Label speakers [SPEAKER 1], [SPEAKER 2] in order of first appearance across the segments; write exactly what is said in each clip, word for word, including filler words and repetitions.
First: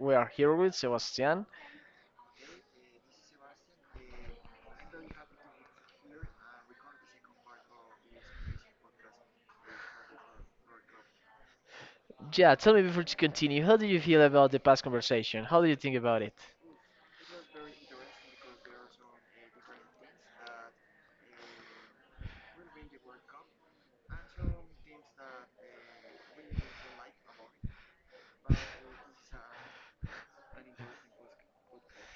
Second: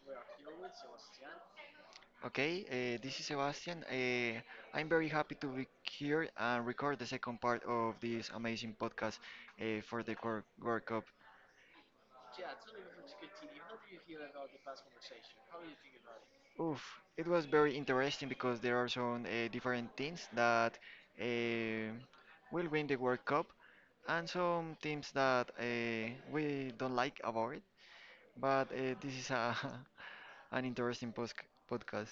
[SPEAKER 1] We are here with Sebastian.
[SPEAKER 2] Okay, uh, this is Sebastian. Uh, I'm very happy to be here and record the second part of this amazing podcast uh, for the Cor- World Cup.
[SPEAKER 1] Yeah, tell me before to continue, how do you feel about the past conversation? How do you think about it?
[SPEAKER 2] Oof, it was very interesting because there are some uh, different teams that uh, will win the World Cup and some teams that uh, we don't like about it. But uh, this is a, an interesting post- podcast.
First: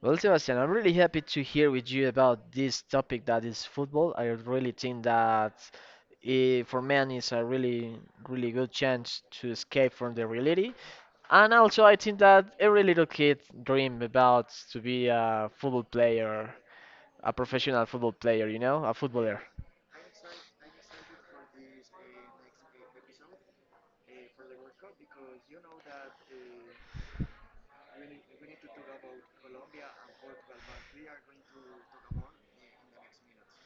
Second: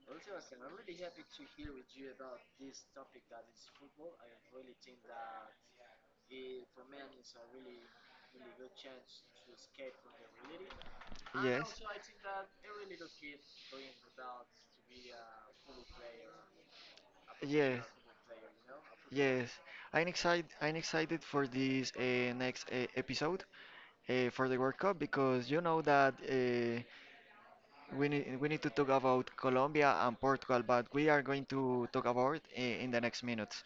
[SPEAKER 1] Well, Sebastian, I'm really happy to hear with you about this topic that is football. I really think that eh, for men it's a really, really good chance to escape from the reality. And
[SPEAKER 2] Yes,
[SPEAKER 1] also, I think that every little kid dream about to be a football player, a
[SPEAKER 2] yes.
[SPEAKER 1] professional football player, you know, a footballer.
[SPEAKER 2] Yes, I'm excited. I'm excited for this uh, next uh, episode uh, for the World Cup because you know that uh, we need we need to talk about Colombia and Portugal, but we are going to talk about it uh, in the next minutes.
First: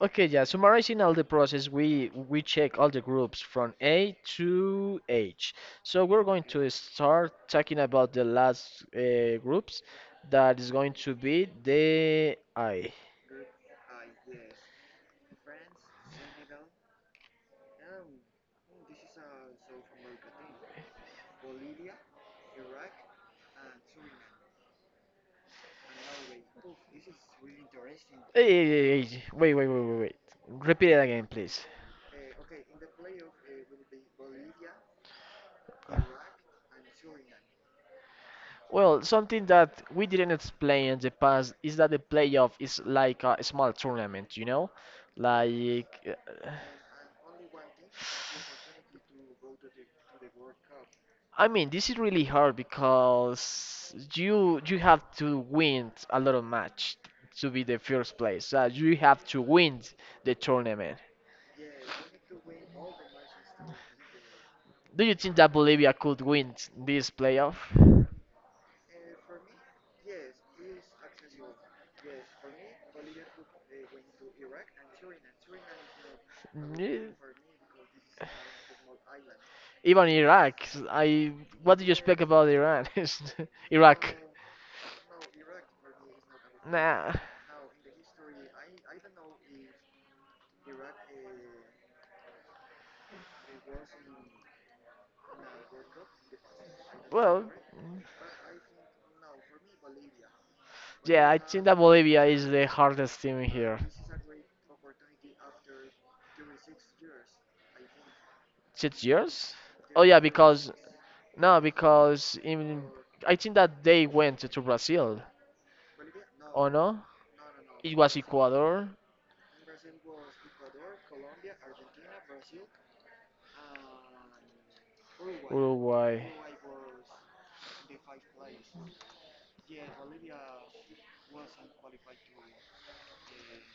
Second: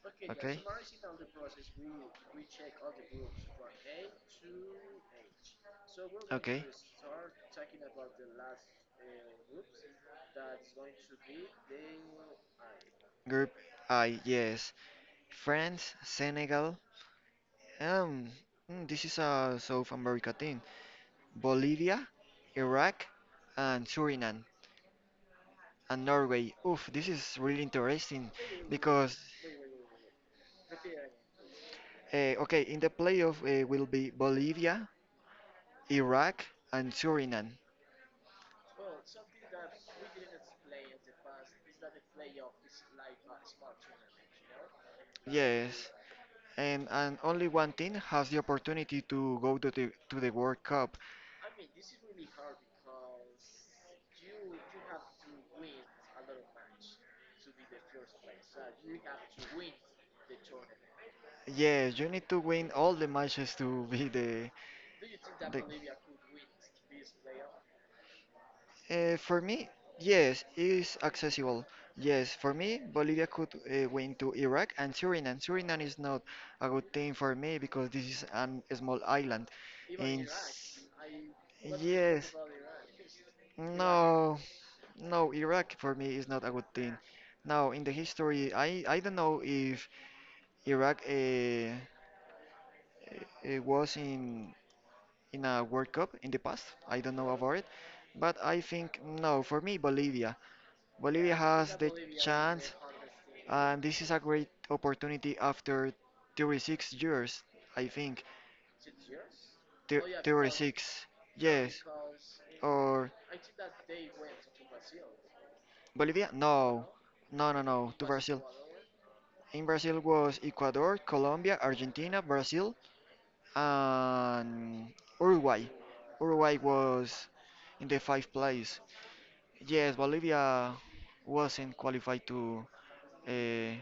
[SPEAKER 1] Okay, yeah,
[SPEAKER 2] Okay?
[SPEAKER 1] summarizing all the process, we we check all the groups from A to H. So we're going
[SPEAKER 2] Okay.
[SPEAKER 1] to start talking about the last uh, groups that is going to be the I.
[SPEAKER 2] Group I, yes. France, Senegal. Um, mm, this is a South America team. Bolivia, Iraq, and Suriname. And Norway. Oof, this is really interesting
[SPEAKER 1] Eh, eh, eh, eh,
[SPEAKER 2] because,
[SPEAKER 1] Wait, wait, wait, wait, wait. Repeat it again, please.
[SPEAKER 2] uh, okay, in the playoff uh, will be Bolivia, Iraq, and Suriname.
[SPEAKER 1] Well, something that we didn't explain in the past is that the playoff is like a small tournament, you know? Like
[SPEAKER 2] Yes,
[SPEAKER 1] uh,
[SPEAKER 2] and, and only one team has the opportunity to go to the, to the World Cup.
[SPEAKER 1] I mean, this is really hard because you you have to win a lot of match to be the first place. Uh, you have to win the tournament.
[SPEAKER 2] Yes, you need to win all the matches to be the,
[SPEAKER 1] Do you think that
[SPEAKER 2] the
[SPEAKER 1] Bolivia could win this playoff?
[SPEAKER 2] Uh, for me, yes, is accessible. Yes, for me, Bolivia could uh, win to Iraq and Suriname. Suriname is not a good thing
[SPEAKER 1] Mm,
[SPEAKER 2] for me because this is an, a small island.
[SPEAKER 1] Even
[SPEAKER 2] In
[SPEAKER 1] Iraq.
[SPEAKER 2] s-
[SPEAKER 1] I what do you expect
[SPEAKER 2] yes,
[SPEAKER 1] about Iran? Iraq.
[SPEAKER 2] no, no, Iraq for me is not a good thing.
[SPEAKER 1] Nah.
[SPEAKER 2] Now, in the history, I, I don't know if Iraq uh, uh, was in in a World Cup in the past. I don't know
[SPEAKER 1] Well,
[SPEAKER 2] about it, but I think no, for me, Bolivia.
[SPEAKER 1] yeah,
[SPEAKER 2] Bolivia
[SPEAKER 1] I think
[SPEAKER 2] has
[SPEAKER 1] that
[SPEAKER 2] the
[SPEAKER 1] Bolivia is the
[SPEAKER 2] chance,
[SPEAKER 1] hardest team here.
[SPEAKER 2] and this is a great opportunity after thirty-six years, I think.
[SPEAKER 1] Six years? Oh
[SPEAKER 2] Thir-
[SPEAKER 1] yeah, because
[SPEAKER 2] thirty-six,
[SPEAKER 1] no,
[SPEAKER 2] yes.
[SPEAKER 1] because in
[SPEAKER 2] Or
[SPEAKER 1] I think that they went to Brazil.
[SPEAKER 2] Bolivia?
[SPEAKER 1] Oh
[SPEAKER 2] No.
[SPEAKER 1] no,
[SPEAKER 2] No, no, no,
[SPEAKER 1] it
[SPEAKER 2] to
[SPEAKER 1] was
[SPEAKER 2] Brazil.
[SPEAKER 1] Ecuador,
[SPEAKER 2] In Brazil was Ecuador, Colombia, Argentina, Brazil, and Uruguay.
[SPEAKER 1] Uruguay.
[SPEAKER 2] Uruguay was in the fifth place. Yes, Bolivia wasn't qualified to uh,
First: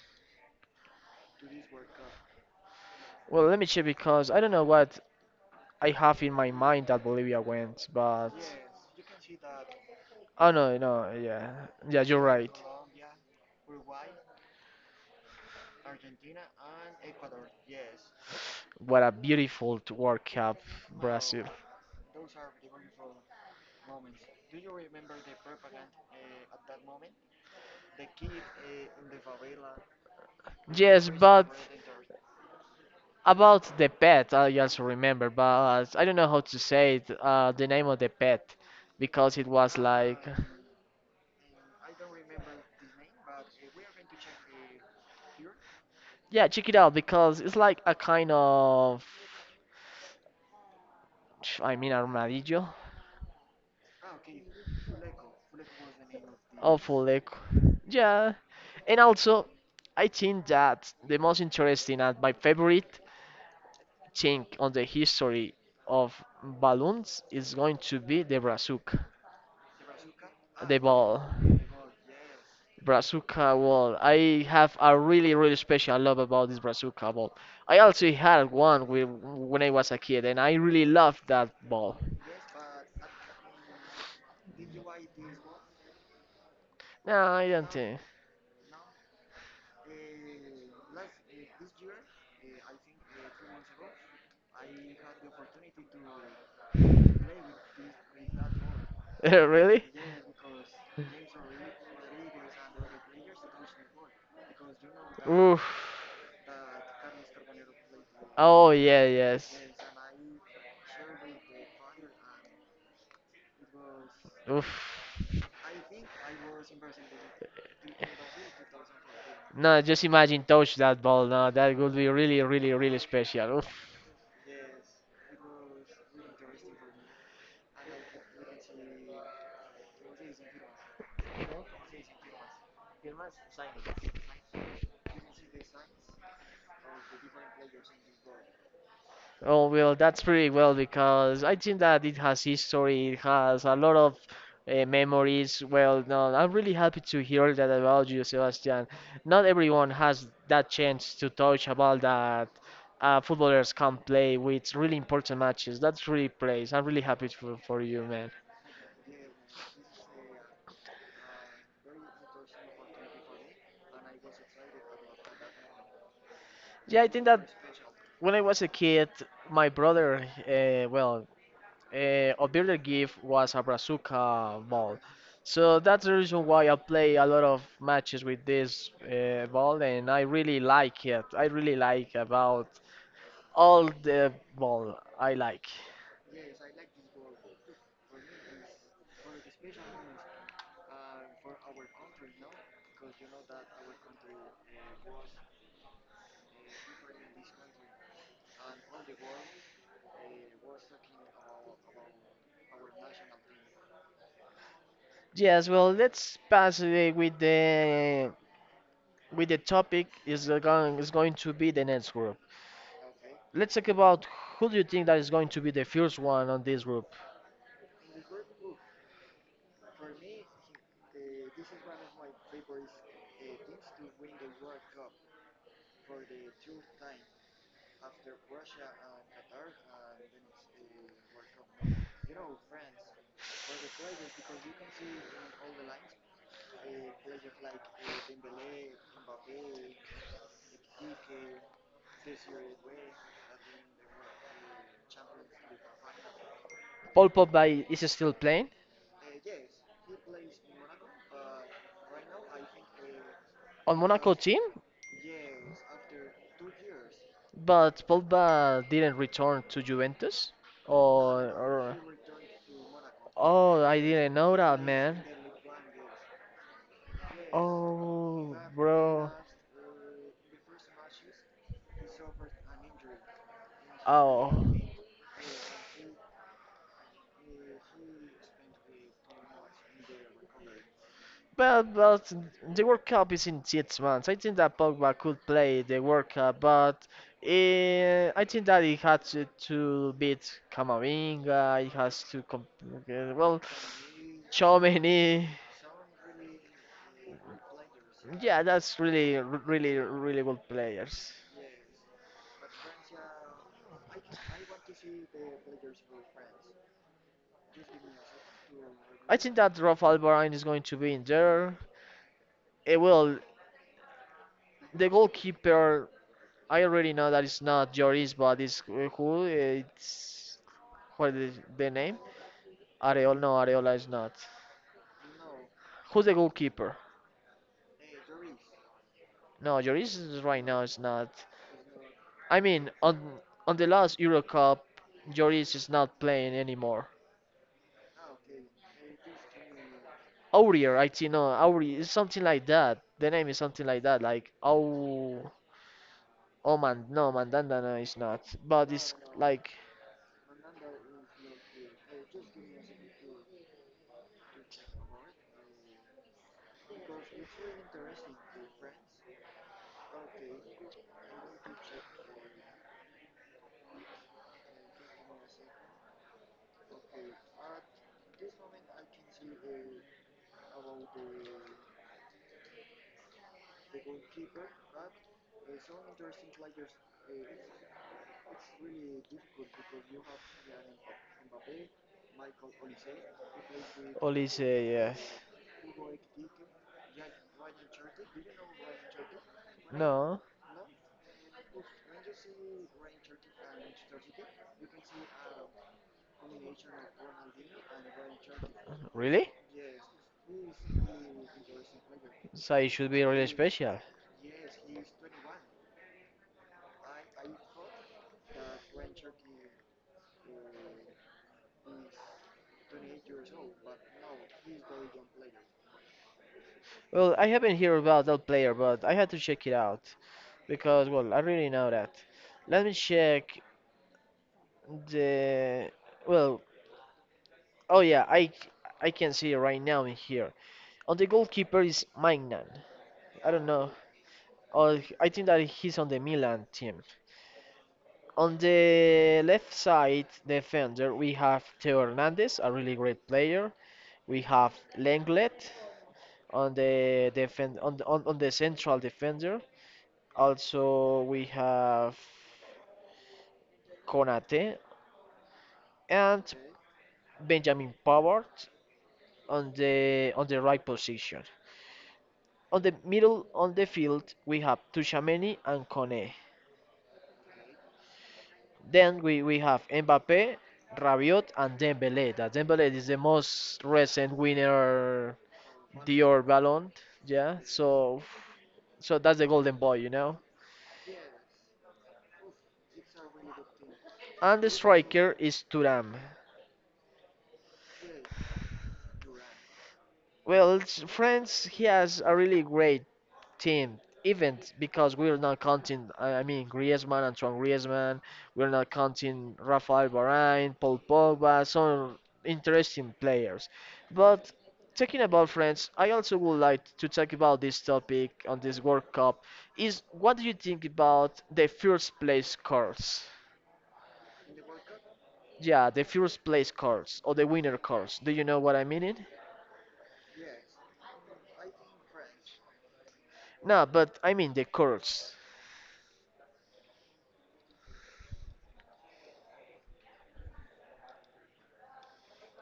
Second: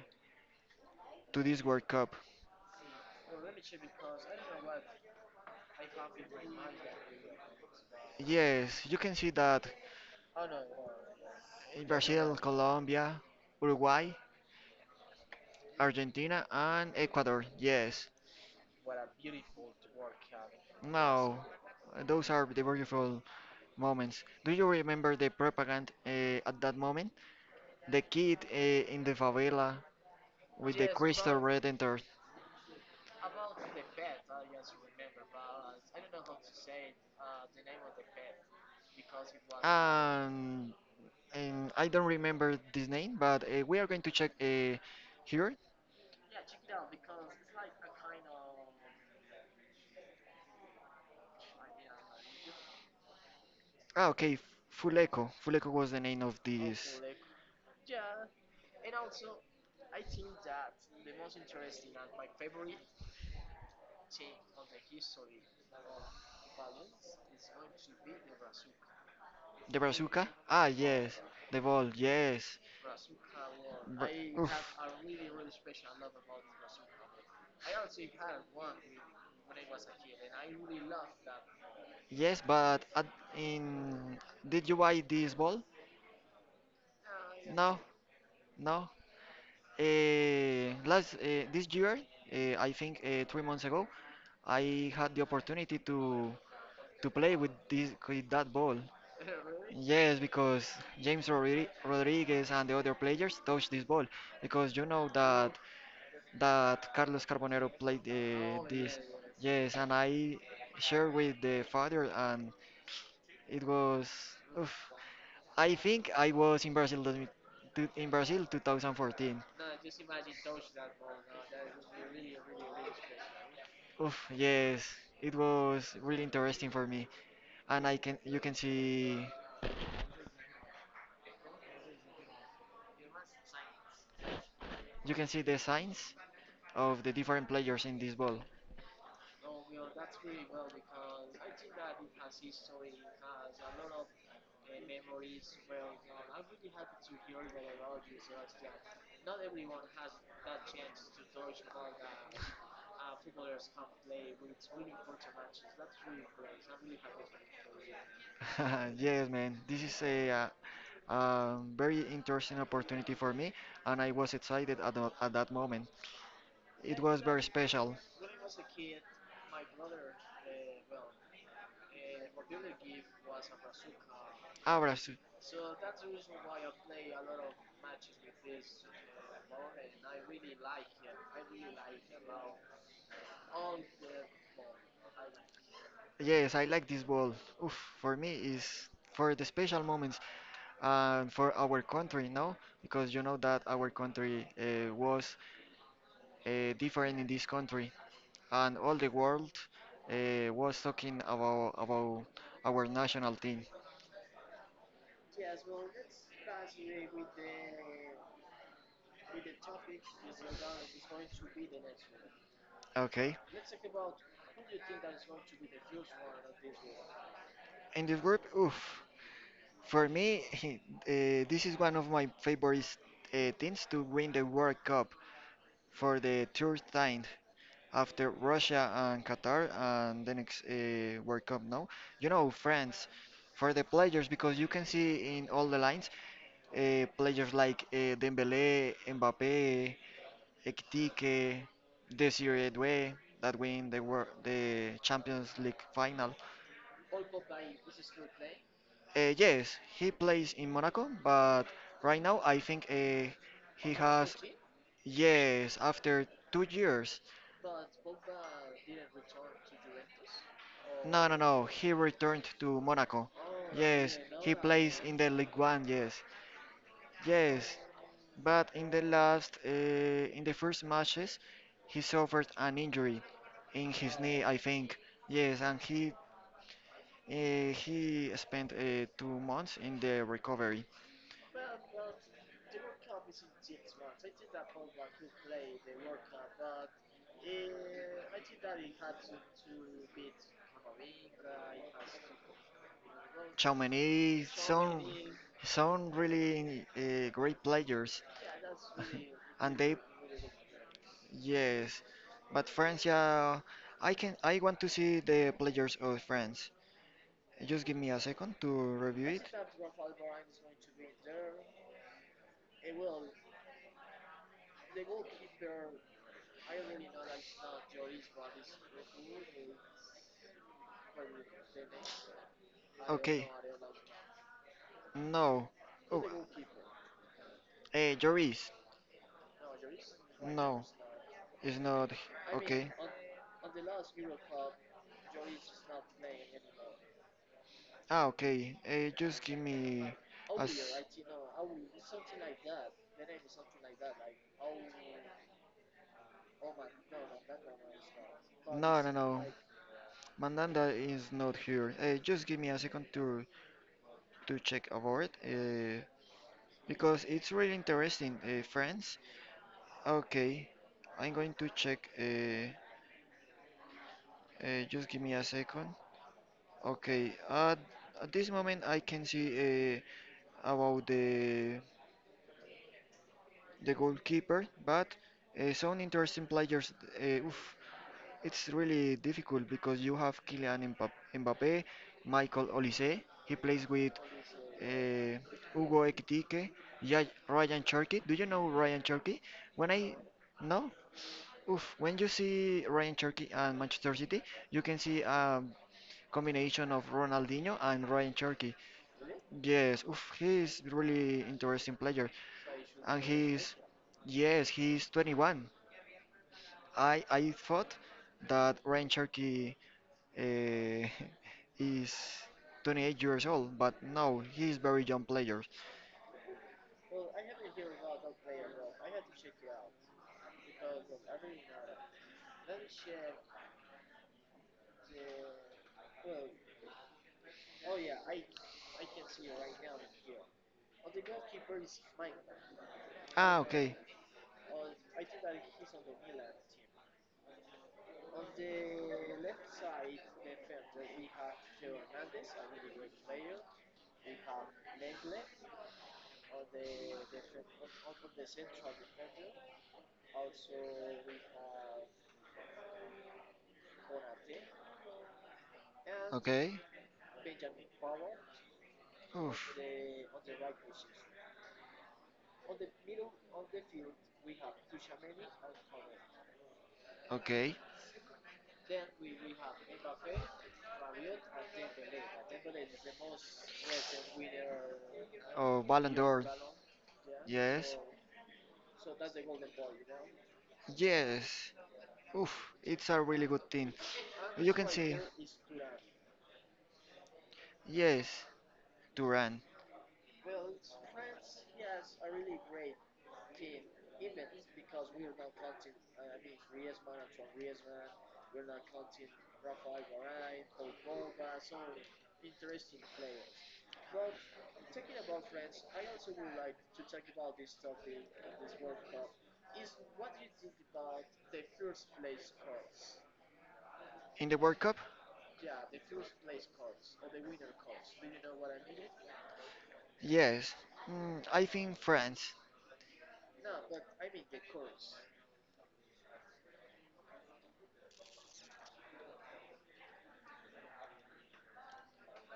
[SPEAKER 2] to this World Cup.
[SPEAKER 1] Well, let me check because I don't know what I have in my mind that Bolivia went, but
[SPEAKER 2] Yes, you can see that
[SPEAKER 1] oh no, no, yeah,
[SPEAKER 2] in
[SPEAKER 1] yeah, you're
[SPEAKER 2] Brazil,
[SPEAKER 1] right.
[SPEAKER 2] Colombia, Uruguay, Argentina, and Ecuador. Yes.
[SPEAKER 1] What a beautiful t- World Cup,
[SPEAKER 2] No,
[SPEAKER 1] Brazil.
[SPEAKER 2] those are the beautiful moments. Do you remember the propaganda uh, at that moment? The kid uh, in the favela with the
[SPEAKER 1] Yes,
[SPEAKER 2] crystal
[SPEAKER 1] but
[SPEAKER 2] redentor.
[SPEAKER 1] about the pet, I just remember, but I don't know how to say it, uh, the name of the pet, because it was like,
[SPEAKER 2] Um, and I don't remember this name, but uh, we are going to check uh, here.
[SPEAKER 1] yeah, check it out, because it's like a kind of, I mean, armadillo.
[SPEAKER 2] Ah, okay, Fuleco. Fuleco was the name of this.
[SPEAKER 1] Awful echo. Yeah. And also, I think that the most interesting and my favorite thing on the history of balloons is going to be the brazuca,
[SPEAKER 2] The bazooka? Ah,
[SPEAKER 1] the ball.
[SPEAKER 2] yes. The ball, yes.
[SPEAKER 1] Brazuca ball.
[SPEAKER 2] But,
[SPEAKER 1] I
[SPEAKER 2] oof.
[SPEAKER 1] have a really, really special love about this Brazuca ball. I also had one with, when I was a kid, and I really loved that ball.
[SPEAKER 2] Yes, but at, in did you buy this ball?
[SPEAKER 1] No, I don't
[SPEAKER 2] No,
[SPEAKER 1] think.
[SPEAKER 2] no. Uh, last uh, this year, uh, I think uh, three months ago, I had the opportunity to to play with this with that ball.
[SPEAKER 1] Really?
[SPEAKER 2] Yes, because James Rodri Rodriguez and the other players touched this ball because you know that
[SPEAKER 1] Oof.
[SPEAKER 2] that Carlos Carbonero played uh,
[SPEAKER 1] Oh
[SPEAKER 2] this.
[SPEAKER 1] yeah, yes.
[SPEAKER 2] Yes, and I shared with the father, and it was
[SPEAKER 1] Oof.
[SPEAKER 2] oof, I think I was in Brazil dos two- in Brazil two thousand fourteen.
[SPEAKER 1] No, just imagine touch that ball. No, that would be really, really, really special. Oof.
[SPEAKER 2] Oof, yes, it was really interesting for me, and I can you can see you can see the signs of the different players in this ball.
[SPEAKER 1] Oh, well, that's pretty well because I think that it has history, it has a lot of uh, memories. Well, no, I'm really happy to hear that about you, Sebastian. Not everyone has that chance to touch a ball that uh, footballers can play with really important matches. That's really praise. I'm really happy for, for you, man.
[SPEAKER 2] Yes, man, this is a, uh, um, very interesting opportunity for me, and I was excited at, tho- at that moment.
[SPEAKER 1] Yeah,
[SPEAKER 2] It
[SPEAKER 1] I think
[SPEAKER 2] was
[SPEAKER 1] that
[SPEAKER 2] very special.
[SPEAKER 1] when I was a kid, my brother, uh, well, uh, of Builder Gift was a Brazuca ball.
[SPEAKER 2] Abra,
[SPEAKER 1] So that's the reason why I play a lot of matches with this uh, ball, and I really like it. I really like about all the ball I like.
[SPEAKER 2] yes, I like this ball. Oof, for me is for the special moments and for our country, no? Because you know that our country uh, was uh, different in this country, and all the world uh, was talking about about our national team.
[SPEAKER 1] Yes, well, let's pass uh, with the with the topic is uh, going is going to be the next group.
[SPEAKER 2] Okay,
[SPEAKER 1] Let's talk about who do you think that is going to be the first one on this group.
[SPEAKER 2] in this group, oof, for me, uh, this is one of my favorite uh, teams to win the World Cup for the third time, after Russia and Qatar and the next uh, World Cup now. You know, France for the players because you can see in all the lines uh, players like uh, Dembélé, Mbappé, Ekitike, Desiree Doué that win the wor the Champions League final.
[SPEAKER 1] Paul Pogba is still playing
[SPEAKER 2] Uh, yes, he plays in Monaco, but right now I think uh,
[SPEAKER 1] on
[SPEAKER 2] he
[SPEAKER 1] Monaco
[SPEAKER 2] has
[SPEAKER 1] team.
[SPEAKER 2] yes after two years.
[SPEAKER 1] But Pogba didn't return to Juventus?
[SPEAKER 2] No, no,
[SPEAKER 1] Or,
[SPEAKER 2] no.
[SPEAKER 1] or
[SPEAKER 2] He returned to Monaco.
[SPEAKER 1] oh, I
[SPEAKER 2] Yes,
[SPEAKER 1] didn't know
[SPEAKER 2] he
[SPEAKER 1] that,
[SPEAKER 2] plays in
[SPEAKER 1] man.
[SPEAKER 2] the League One. Yes, yes.
[SPEAKER 1] Oh,
[SPEAKER 2] But in the
[SPEAKER 1] bro.
[SPEAKER 2] last, uh, in the first matches, he suffered an injury in his knee, I
[SPEAKER 1] Oh.
[SPEAKER 2] think. Yes, and he uh, he spent uh, two months in the recovery.
[SPEAKER 1] Well, but the World Cup is in six months. I think that Pogba could play the World Cup, but eh, I think that he had to, to beat Camavinga. He has to comp- well,
[SPEAKER 2] Chamonix, some
[SPEAKER 1] Tchouaméni.
[SPEAKER 2] some really uh, great players,
[SPEAKER 1] Yeah, that's really,
[SPEAKER 2] and
[SPEAKER 1] really,
[SPEAKER 2] they.
[SPEAKER 1] really good players.
[SPEAKER 2] Yes, but France, yeah, I can. I want to see the players of France. Just give me a second to review
[SPEAKER 1] I
[SPEAKER 2] it.
[SPEAKER 1] think that Rafa Alvarez is going to be in there. Eh, well, the goalkeeper, I already know that it's not Joris, but it's uh, who? eh, It's what is the name? Areola? No,
[SPEAKER 2] Okay,
[SPEAKER 1] Areola is not.
[SPEAKER 2] no.
[SPEAKER 1] Who's
[SPEAKER 2] Oh,
[SPEAKER 1] the goalkeeper?
[SPEAKER 2] eh, Joris.
[SPEAKER 1] No, Joris is right now
[SPEAKER 2] No,
[SPEAKER 1] is not.
[SPEAKER 2] it's not.
[SPEAKER 1] I mean,
[SPEAKER 2] Okay.
[SPEAKER 1] on on the last Euro Cup, Joris is not playing anymore.
[SPEAKER 2] Ah, okay. Eh, just give me a.
[SPEAKER 1] Aurier,
[SPEAKER 2] s-
[SPEAKER 1] I think no, Aurier, it's something like that. The name is something like that, like oh, oh man, no, Mandandana is not, but
[SPEAKER 2] No,
[SPEAKER 1] it's
[SPEAKER 2] no, no.
[SPEAKER 1] like
[SPEAKER 2] Mandanda is not here. Eh, just give me a second to to check about it. Eh, because it's really interesting. Eh, France. Okay, I'm going to check. Uh, uh, just give me a second. Okay, at, at this moment I can see uh, about the the goalkeeper, but uh, some interesting players. Uh, oof, it's really difficult because you have Kylian Mbap- Mbappé, Michael Olise. He plays with
[SPEAKER 1] Olise,
[SPEAKER 2] uh,
[SPEAKER 1] yes.
[SPEAKER 2] Hugo Ekitike, Ya- Ryan Cherky. Do you know Ryan Cherky? When I
[SPEAKER 1] No,
[SPEAKER 2] No. Oof, when you see Ryan Cherky and Manchester City, you can see a combination of Ronaldinho and Ryan Cherky.
[SPEAKER 1] really?
[SPEAKER 2] Yes, oof, he's really interesting player,
[SPEAKER 1] So it should be
[SPEAKER 2] and
[SPEAKER 1] really
[SPEAKER 2] he's
[SPEAKER 1] special.
[SPEAKER 2] yes, he's twenty-one. I I thought that Ryan Cherky uh, is twenty-eight years old, but no, he's very young player.
[SPEAKER 1] Well, I haven't heard about that player, but I had to check it out because well, I really know that. Let me check the well. Oh yeah, I I can see it right now in here. On the goalkeeper is Magnan. I don't
[SPEAKER 2] Ah,
[SPEAKER 1] know,
[SPEAKER 2] okay,
[SPEAKER 1] oh, I think that he's on the Milan team. On the left side defender, we have Theo Hernandez, a really great player. We have Lenglet on the defend on the, on, on the central defender. Also, we have Konate and
[SPEAKER 2] okay,
[SPEAKER 1] Benjamin Pavard on
[SPEAKER 2] oof,
[SPEAKER 1] the on the right position. On the middle on the field, we have Tushimeni and Kone.
[SPEAKER 2] okay.
[SPEAKER 1] Then we, we have Mbappe, Rabiot, and Dembele. That Dembele is the most recent winner,
[SPEAKER 2] Oh, Ballon
[SPEAKER 1] Dior
[SPEAKER 2] d'Or,
[SPEAKER 1] Ballon. Yeah,
[SPEAKER 2] yes.
[SPEAKER 1] so so that's the golden boy, you know.
[SPEAKER 2] Yes. Oof, it's a really good team.
[SPEAKER 1] And the
[SPEAKER 2] You can see.
[SPEAKER 1] striker is Turam.
[SPEAKER 2] Yes, Duran.
[SPEAKER 1] Well, s- France he has a really great team event because we're not counting. I I mean, Griezmann, Antoine Griezmann. We're not counting Rafael Varane, Paul Pogba, some interesting players. But talking about France, I also would like to talk about this topic on this World Cup. Is what do you think about the first place cards?
[SPEAKER 2] In the World Cup?
[SPEAKER 1] Yeah, the first place cards or the winner cards. Do you know what I mean? It?
[SPEAKER 2] Yes. Mm, I think France.
[SPEAKER 1] No, but I mean the cards,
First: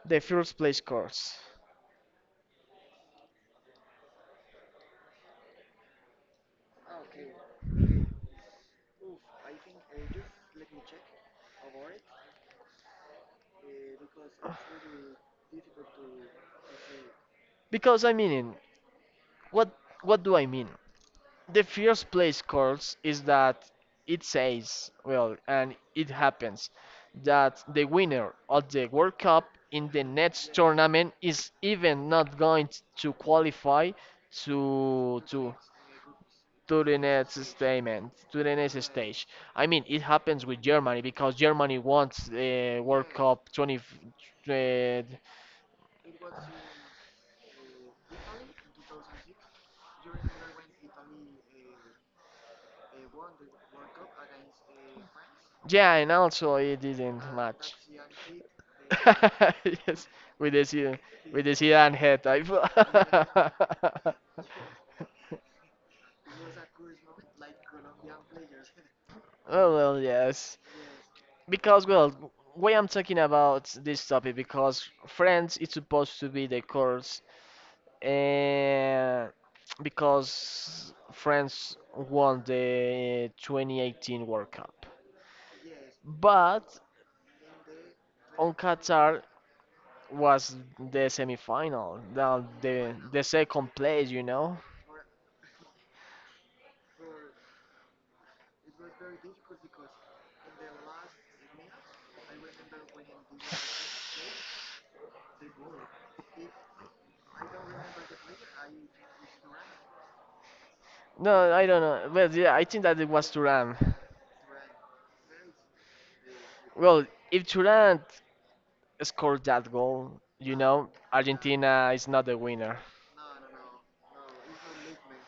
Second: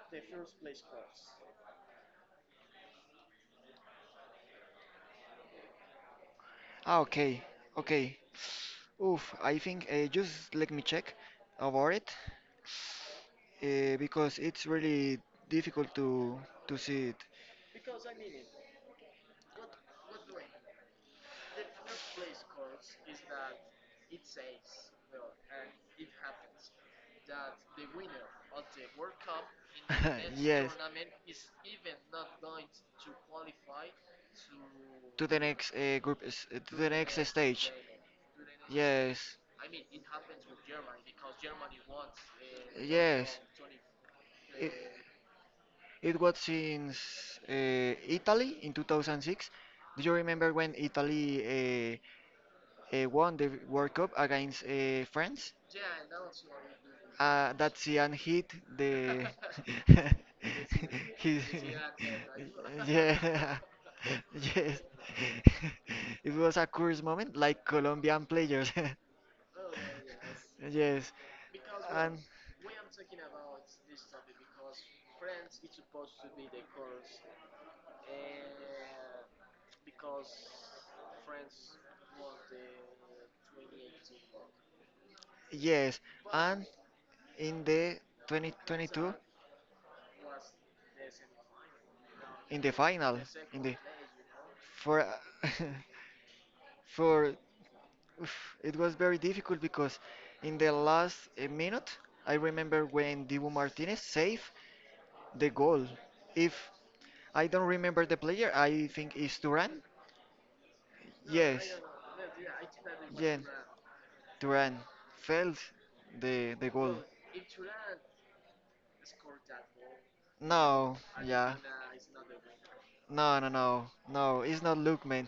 [SPEAKER 1] the first place cards.
[SPEAKER 2] Ah, okay. Okay. Oof, I think uh, just let me check about it uh, because it's really difficult to to see it.
[SPEAKER 1] Because I mean, what what do I mean? The first place course is that it says, well, and it happens that the winner of the World Cup in the next
[SPEAKER 2] Yes,
[SPEAKER 1] tournament is even not going to qualify to
[SPEAKER 2] to the
[SPEAKER 1] to
[SPEAKER 2] next uh, group, s- to
[SPEAKER 1] to
[SPEAKER 2] the
[SPEAKER 1] the
[SPEAKER 2] next
[SPEAKER 1] next
[SPEAKER 2] stage.
[SPEAKER 1] statement, to the next stage.
[SPEAKER 2] Yes.
[SPEAKER 1] I mean, it happens with Germany because Germany wants the World
[SPEAKER 2] Yes,
[SPEAKER 1] Cup twenty,
[SPEAKER 2] it,
[SPEAKER 1] uh,
[SPEAKER 2] it was since uh, Italy in two thousand six. Do you remember when Italy uh, uh, won the World Cup against uh, France?
[SPEAKER 1] yeah, and also it didn't
[SPEAKER 2] Uh, that
[SPEAKER 1] match.
[SPEAKER 2] Zidane hit the.
[SPEAKER 1] Yes, with the Zidane,
[SPEAKER 2] his,
[SPEAKER 1] with the Zidane head type.
[SPEAKER 2] yeah, yes. It was a curious moment, like Colombian players.
[SPEAKER 1] Oh well, yes.
[SPEAKER 2] Yes,
[SPEAKER 1] Because well,
[SPEAKER 2] and
[SPEAKER 1] why I'm talking about this topic because France is supposed to be the course, and because France won the twenty eighteen World Cup.
[SPEAKER 2] yes, and
[SPEAKER 1] But
[SPEAKER 2] in the
[SPEAKER 1] on
[SPEAKER 2] twenty twenty-two.
[SPEAKER 1] Qatar, was the semifinal, the
[SPEAKER 2] In the
[SPEAKER 1] the,
[SPEAKER 2] final
[SPEAKER 1] the
[SPEAKER 2] in
[SPEAKER 1] second
[SPEAKER 2] the
[SPEAKER 1] place, you know.
[SPEAKER 2] for for oof, it was very difficult because in the last uh, minute I remember when Dibu Martinez saved the goal. If I don't remember the player, I think it's Duran.
[SPEAKER 1] No, I
[SPEAKER 2] Yes,
[SPEAKER 1] don't know. Well, yeah, I think that it was
[SPEAKER 2] yeah,
[SPEAKER 1] Turan.
[SPEAKER 2] Duran failed the the goal.
[SPEAKER 1] Well, if Turan scored that goal, you know,
[SPEAKER 2] No, yeah.
[SPEAKER 1] Argentina is not the winner.
[SPEAKER 2] No, no, no, no, it's not Lukman.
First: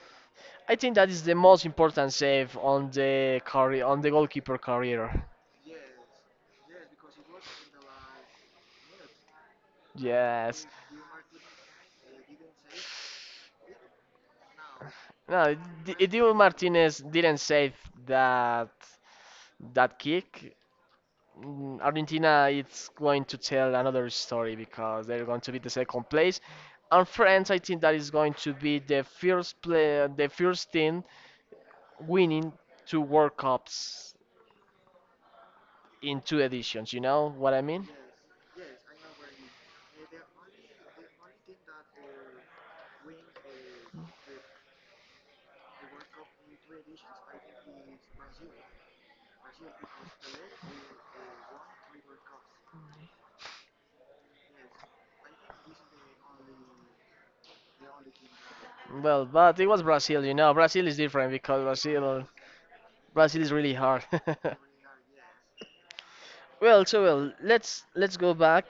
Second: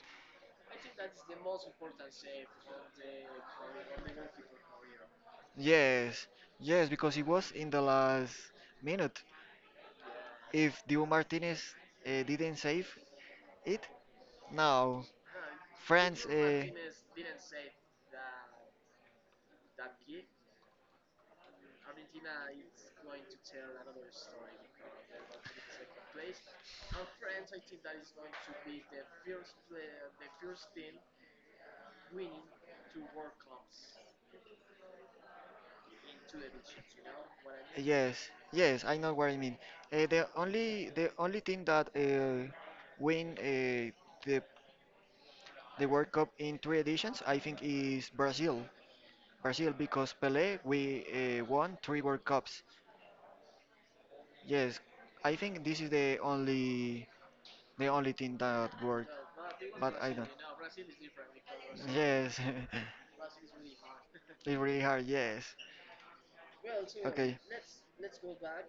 [SPEAKER 1] I think that is the most important save on the career, on the goalkeeper career.
[SPEAKER 2] Yes, yes, because he was in the last minute.
[SPEAKER 1] Yes.
[SPEAKER 2] If Dibu Martinez uh, didn't save it, now
[SPEAKER 1] No, Di-
[SPEAKER 2] France.
[SPEAKER 1] Dibu
[SPEAKER 2] Uh,
[SPEAKER 1] Martinez didn't save that that kick. Mm, Argentina it's going to tell another story because they're going to be the second place. And France, I think that is going to be the first play, the first team winning two World Cups in two editions. You know what I mean?
[SPEAKER 2] yes, yes, I know what I mean. Uh, the only the only team that uh, win uh, the the World Cup in three editions, I think, is Brazil. Brazil because Pelé we uh, won three World Cups. Yes, I think this is the only the only team that worked,
[SPEAKER 1] Well, but it was
[SPEAKER 2] but I
[SPEAKER 1] Brazil.
[SPEAKER 2] don't.
[SPEAKER 1] You know, Brazil is different because Brazil,
[SPEAKER 2] Yes,
[SPEAKER 1] Brazil is really hard.
[SPEAKER 2] it's really hard. Yes.
[SPEAKER 1] Well, so well,
[SPEAKER 2] Okay.
[SPEAKER 1] let's let's go back.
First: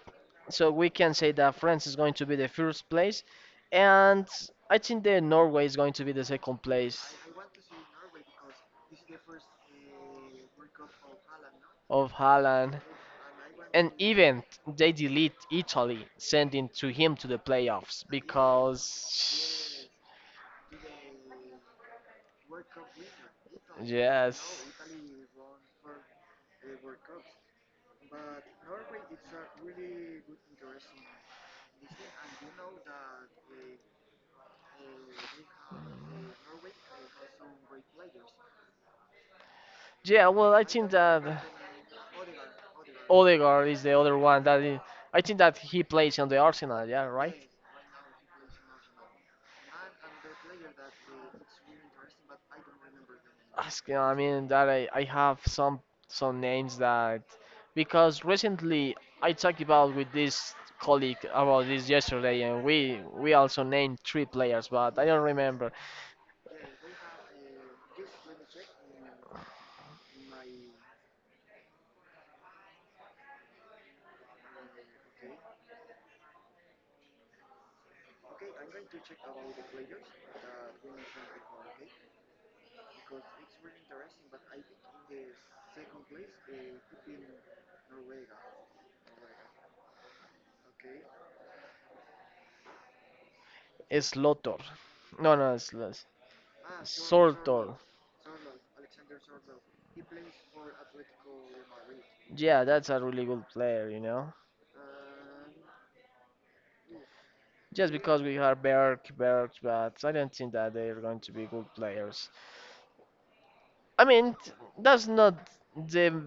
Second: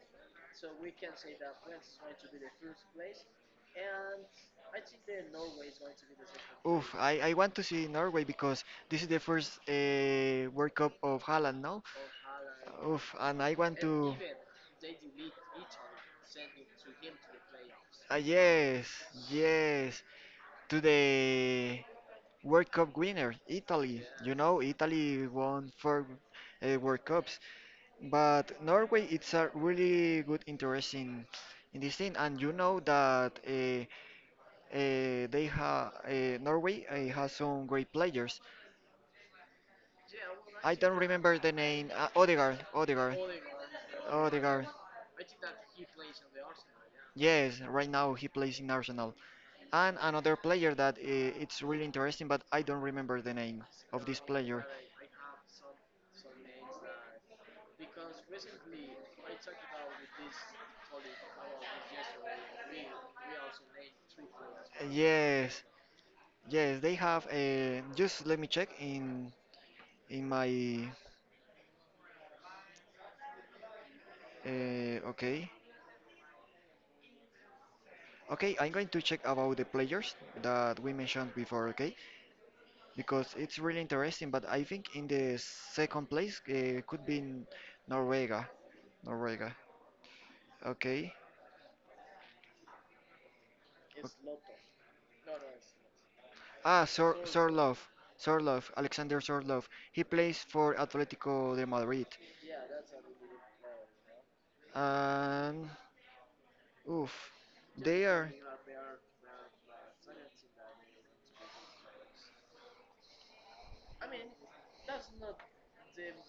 [SPEAKER 1] So we can say that France is going to be the first place, and I think that Norway is going to be the second
[SPEAKER 2] Oof,
[SPEAKER 1] place.
[SPEAKER 2] I, I want to see Norway because this is the first uh, World Cup of Haaland, no?
[SPEAKER 1] Of Haaland.
[SPEAKER 2] Oof, and I want
[SPEAKER 1] And
[SPEAKER 2] to.
[SPEAKER 1] even they delete Italy, sending to him to the playoffs
[SPEAKER 2] Uh, yes,
[SPEAKER 1] because
[SPEAKER 2] yes. To the World Cup winner, Italy. You know,
[SPEAKER 1] yes,
[SPEAKER 2] Italy won four uh, World Cups, but Norway it's a really good interest in in this thing. And you know that uh, Uh, they ha uh, Norway uh, has some great players.
[SPEAKER 1] yeah. Well, I
[SPEAKER 2] I
[SPEAKER 1] think
[SPEAKER 2] don't
[SPEAKER 1] that
[SPEAKER 2] remember the name. Uh, Odegaard, Odegaard,
[SPEAKER 1] Odegaard is the other one that
[SPEAKER 2] Odegaard.
[SPEAKER 1] is, I think that he plays on the Arsenal. Yeah, right.
[SPEAKER 2] Yes, right now he plays in Arsenal. And another player that uh, it's really interesting, but I don't remember the name
[SPEAKER 1] Ask-
[SPEAKER 2] of
[SPEAKER 1] I
[SPEAKER 2] this
[SPEAKER 1] mean
[SPEAKER 2] player.
[SPEAKER 1] that I, I have some some names that because recently I talked about with this colleague about this yesterday and we we also named three players but I don't
[SPEAKER 2] Yes,
[SPEAKER 1] remember.
[SPEAKER 2] yes, they have. Uh, just let me check in in my. Uh, okay. Okay, I'm going to check about the players that we mentioned before, okay? Because it's really interesting, but I think in the second place uh, could be in Norvega. Norvega. Okay.
[SPEAKER 1] It's Lotor. No no it's, it's
[SPEAKER 2] Ah, Sor
[SPEAKER 1] Sortor.
[SPEAKER 2] Sorlov. Sorlov, Alexander Sorlov. He plays for Atletico de Madrid.
[SPEAKER 1] Yeah, that's a really good player, you know.
[SPEAKER 2] And oof,
[SPEAKER 1] Just
[SPEAKER 2] they
[SPEAKER 1] because
[SPEAKER 2] are
[SPEAKER 1] we have Berk, Berk, but I don't think that they're going to be good players. I mean, t- that's not the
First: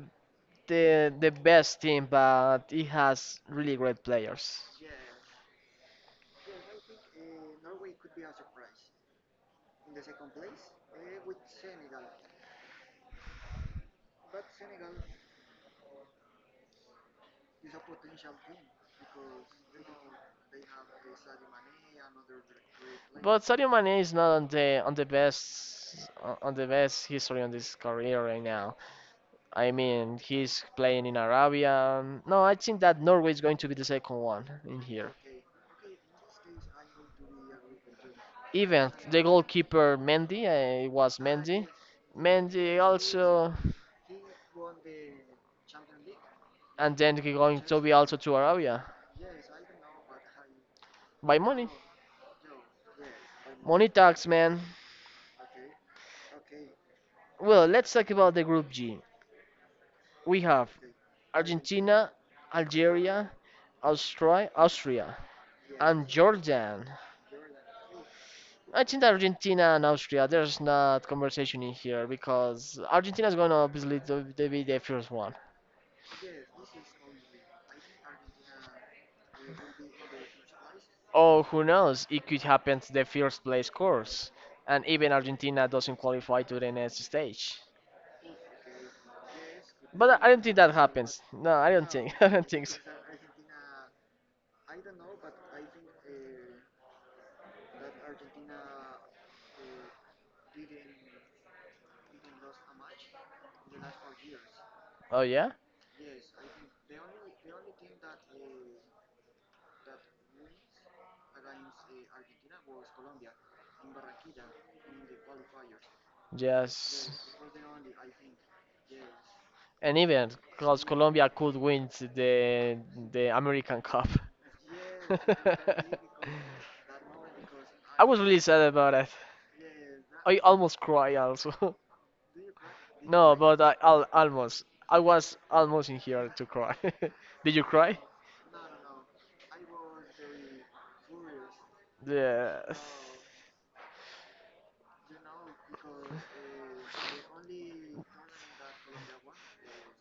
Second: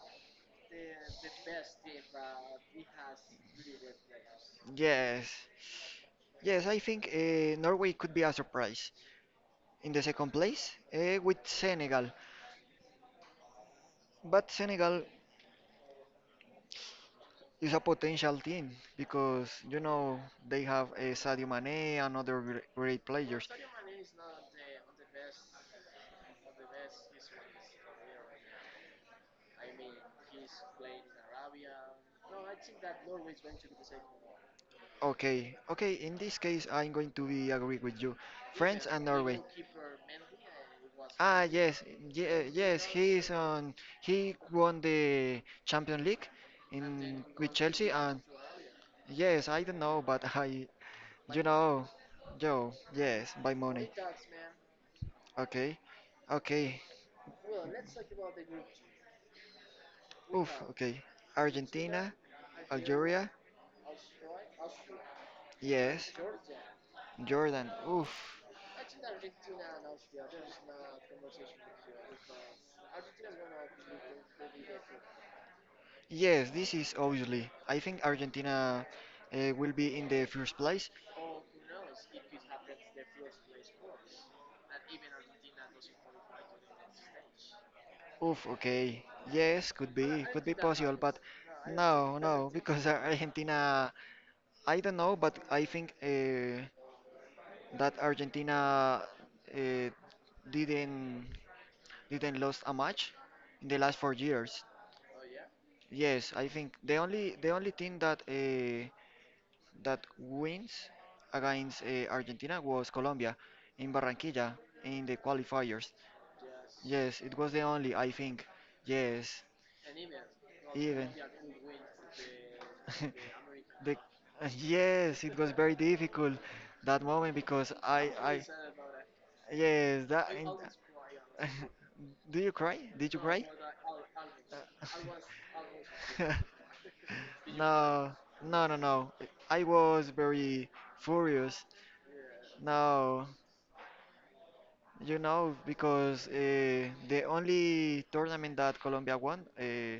[SPEAKER 1] the the best team, but it has really great players.
[SPEAKER 2] yes. Yes, I think uh, Norway could be a surprise in the second place uh, with Senegal. But Senegal it's a potential team because you know they have a Sadio Mane and other gr- great
[SPEAKER 1] But
[SPEAKER 2] players.
[SPEAKER 1] Sadio Mane is not on the on the best on the best history on this career right now. I mean, he's playing in Arabia. No, I think that Norway is going to be the second one in here.
[SPEAKER 2] Okay, okay. In this case, I'm going to be agree with you. France
[SPEAKER 1] Even
[SPEAKER 2] and
[SPEAKER 1] the
[SPEAKER 2] Norway.
[SPEAKER 1] goalkeeper Mendy, uh, it was
[SPEAKER 2] Ah,
[SPEAKER 1] Mendy.
[SPEAKER 2] yes, ye- yes.
[SPEAKER 1] Mendy
[SPEAKER 2] He is
[SPEAKER 1] also,
[SPEAKER 2] on. He won the Champions League in
[SPEAKER 1] and then he
[SPEAKER 2] with
[SPEAKER 1] going to
[SPEAKER 2] Chelsea,
[SPEAKER 1] be also
[SPEAKER 2] and
[SPEAKER 1] to Arabia
[SPEAKER 2] yes, I don't know, but I,
[SPEAKER 1] by
[SPEAKER 2] you
[SPEAKER 1] money.
[SPEAKER 2] know, Joe. Yes, by
[SPEAKER 1] Money
[SPEAKER 2] money.
[SPEAKER 1] talks, man.
[SPEAKER 2] Okay, okay.
[SPEAKER 1] Well, let's talk about the Group G. We
[SPEAKER 2] Oof,
[SPEAKER 1] have
[SPEAKER 2] okay.
[SPEAKER 1] Argentina,
[SPEAKER 2] Argentina,
[SPEAKER 1] Algeria,
[SPEAKER 2] Algeria,
[SPEAKER 1] Austria, Austria, and
[SPEAKER 2] yes.
[SPEAKER 1] Jordan.
[SPEAKER 2] Jordan, oof.
[SPEAKER 1] I think that Argentina and Austria, there's not conversation in here because Argentina is gonna obviously to- to be the first one.
[SPEAKER 2] Yes, this is obviously. I think Argentina uh, will be in the first place.
[SPEAKER 1] Oh, who knows, it could happen to the first place course, and even Argentina doesn't qualify to the next stage.
[SPEAKER 2] Oof, okay. Yes, could
[SPEAKER 1] But I
[SPEAKER 2] be,
[SPEAKER 1] I don't
[SPEAKER 2] could be
[SPEAKER 1] think that
[SPEAKER 2] possible,
[SPEAKER 1] happens.
[SPEAKER 2] but
[SPEAKER 1] No, I don't think.
[SPEAKER 2] no,
[SPEAKER 1] I don't
[SPEAKER 2] no,
[SPEAKER 1] think so.
[SPEAKER 2] because Ar- Argentina, I don't know, but I think uh, that Argentina uh, didn't didn't lost a match in the last four years.
[SPEAKER 1] Oh yeah?
[SPEAKER 2] Yes, I think the only the only team that uh, that wins against uh, Argentina was Colombia in Barranquilla in the qualifiers.
[SPEAKER 1] Yes.
[SPEAKER 2] Yes, it was the only, I think. Yes,
[SPEAKER 1] And even because
[SPEAKER 2] even.
[SPEAKER 1] Colombia could win the the American
[SPEAKER 2] The,
[SPEAKER 1] Cup.
[SPEAKER 2] yes, it was very difficult that moment because
[SPEAKER 1] I
[SPEAKER 2] I,
[SPEAKER 1] was really
[SPEAKER 2] I,
[SPEAKER 1] sad about it.
[SPEAKER 2] yes, that.
[SPEAKER 1] I
[SPEAKER 2] In-
[SPEAKER 1] almost cried also.
[SPEAKER 2] do you cry? Did you
[SPEAKER 1] No,
[SPEAKER 2] cry?
[SPEAKER 1] but I al almost. I
[SPEAKER 2] Uh,
[SPEAKER 1] was almost in here to cry. Did you cry?
[SPEAKER 2] no, no, no, no. I was very furious.
[SPEAKER 1] Yeah.
[SPEAKER 2] No, you know, because uh, the only tournament that Colombia won, uh,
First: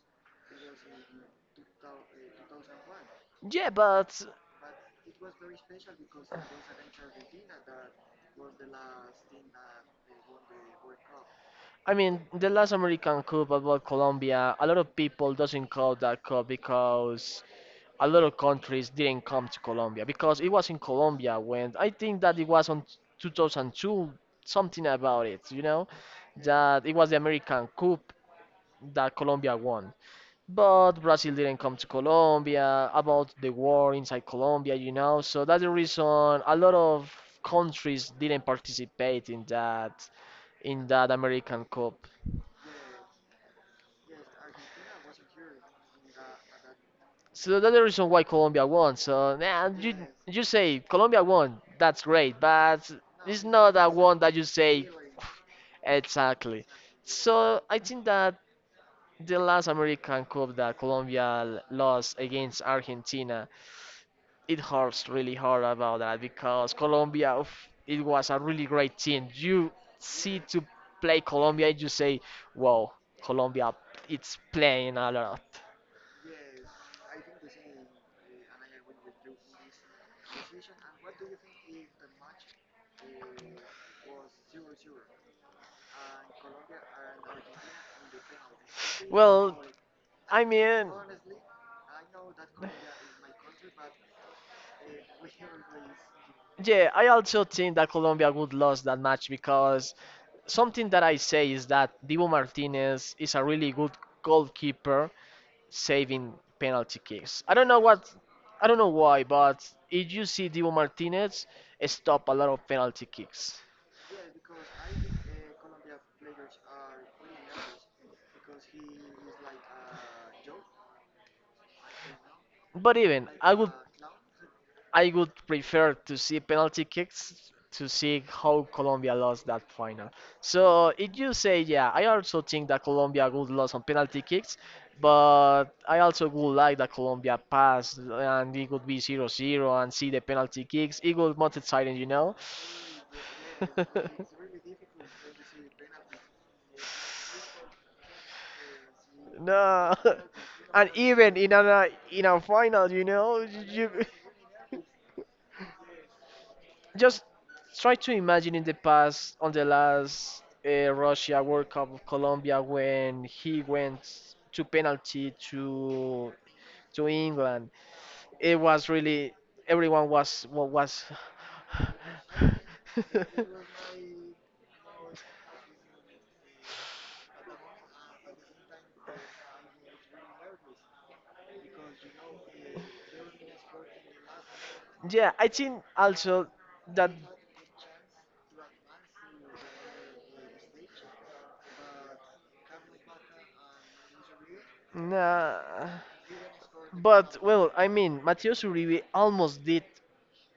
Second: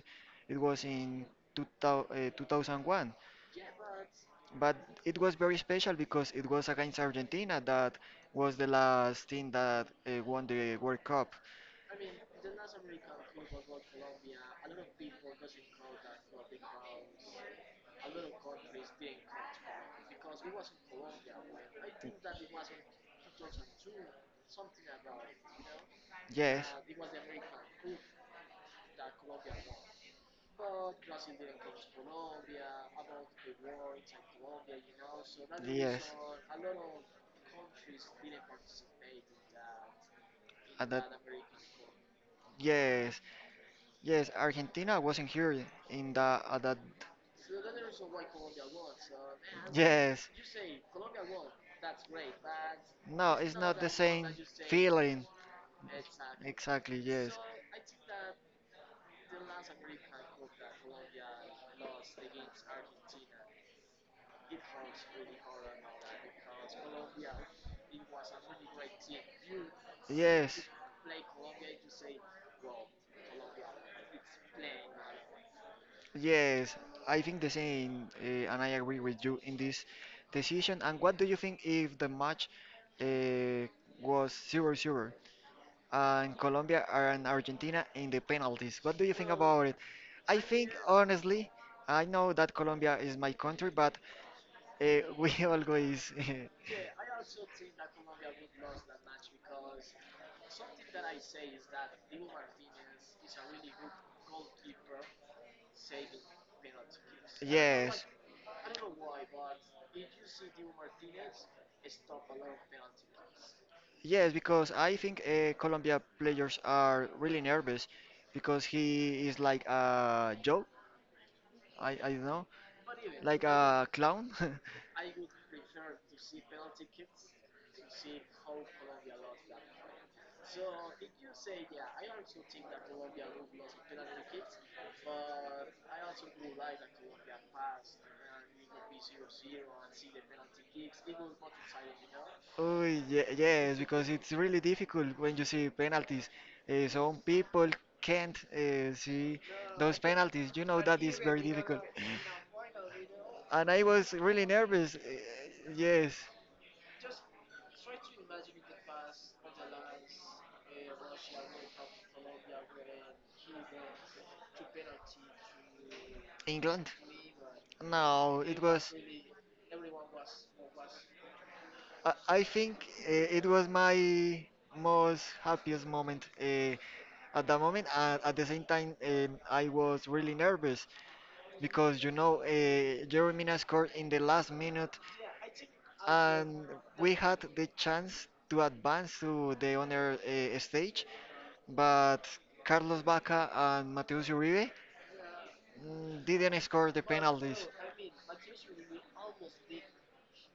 [SPEAKER 2] it was in two thousand, uh, two thousand one.
[SPEAKER 1] Yeah, but
[SPEAKER 2] But it was very special because it was against Argentina that was the last team that uh, won the World Cup.
[SPEAKER 1] I mean, the last American Cup about Colombia, a lot of people doesn't call that cup because a lot of countries didn't come to Colombia because it was in Colombia when I think that it was on twenty oh two something about it, you know,
[SPEAKER 2] Yes.
[SPEAKER 1] That it was the American Cup that Colombia won. But Brazil didn't come to Colombia about the war inside Colombia, you know, so that's the reason
[SPEAKER 2] Yes.
[SPEAKER 1] a lot of countries didn't participate in that in
[SPEAKER 2] At that,
[SPEAKER 1] that American Cup.
[SPEAKER 2] yes, yes, Argentina wasn't here in the at that.
[SPEAKER 1] So that's the reason why Colombia won. So yeah, you
[SPEAKER 2] Yes,
[SPEAKER 1] you say Colombia won, that's great, but
[SPEAKER 2] no,
[SPEAKER 1] it's
[SPEAKER 2] it's
[SPEAKER 1] not
[SPEAKER 2] not the
[SPEAKER 1] that one
[SPEAKER 2] same
[SPEAKER 1] that you say
[SPEAKER 2] feeling.
[SPEAKER 1] exactly.
[SPEAKER 2] Exactly, yes.
[SPEAKER 1] So I think that the last American Cup that Colombia l- lost against Argentina, it hurts really hard about that because Colombia, oof, it was a really great team. You see to
[SPEAKER 2] Yes.
[SPEAKER 1] play Colombia, and you say, wow, Colombia, it's playing a lot.
[SPEAKER 2] Yes, I think the same, uh, and I agree with you in this decision. And what do you think if the match uh, was zero zero and Colombia and Argentina in the penalties? What do you think
[SPEAKER 1] Well,
[SPEAKER 2] about it? I
[SPEAKER 1] I
[SPEAKER 2] think,
[SPEAKER 1] mean,
[SPEAKER 2] honestly, I know that Colombia is my country, but uh, we always.
[SPEAKER 1] yeah, I also think that Colombia would lose that match because something that I say is that Dibu Martinez is a really good goalkeeper saving penalty kicks. I don't know
[SPEAKER 2] Yes,
[SPEAKER 1] what, I don't know why, but if you see Dibu Martinez stop a lot of penalty kicks.
[SPEAKER 2] yes, because I think uh, Colombia players are really nervous because he is like a Joe, I, I don't know,
[SPEAKER 1] But even
[SPEAKER 2] like
[SPEAKER 1] I would
[SPEAKER 2] a clown.
[SPEAKER 1] I would prefer to see penalty kicks to see how Colombia lost that final. So if you say yeah, I also think that Colombia would lose on penalty kicks, but I also would like that Colombia passed and it would be zero zero and see the penalty kicks. It would not exciting, you know.
[SPEAKER 2] Oh, yeah, yes, because it's really difficult when you see penalties. Uh, some people can't uh, see
[SPEAKER 1] No.
[SPEAKER 2] those penalties. You know
[SPEAKER 1] And
[SPEAKER 2] that is
[SPEAKER 1] even
[SPEAKER 2] very
[SPEAKER 1] in
[SPEAKER 2] difficult.
[SPEAKER 1] a in a final, you know,
[SPEAKER 2] And I
[SPEAKER 1] you
[SPEAKER 2] was really nervous. eh, Yes,
[SPEAKER 1] just try to imagine in the past, on the last uh, Russia World Cup of Colombia, when he went to penalty to
[SPEAKER 2] England?
[SPEAKER 1] to England.
[SPEAKER 2] No,
[SPEAKER 1] It
[SPEAKER 2] it
[SPEAKER 1] was
[SPEAKER 2] was.
[SPEAKER 1] really everyone was wa- was.
[SPEAKER 2] I, I think eh, it was my most happiest moment uh, at that moment. And at the same time, um, I was really nervous because you know uh, Jeremina scored in the last minute,
[SPEAKER 1] Yeah, I think also
[SPEAKER 2] and
[SPEAKER 1] that.
[SPEAKER 2] we had the chance to advance to the honor uh, stage, but. Carlos Baca and Mateus Uribe
[SPEAKER 1] Nah,
[SPEAKER 2] mm, didn't score the
[SPEAKER 1] but
[SPEAKER 2] penalties.
[SPEAKER 1] well, I mean, Matheus Uribe almost did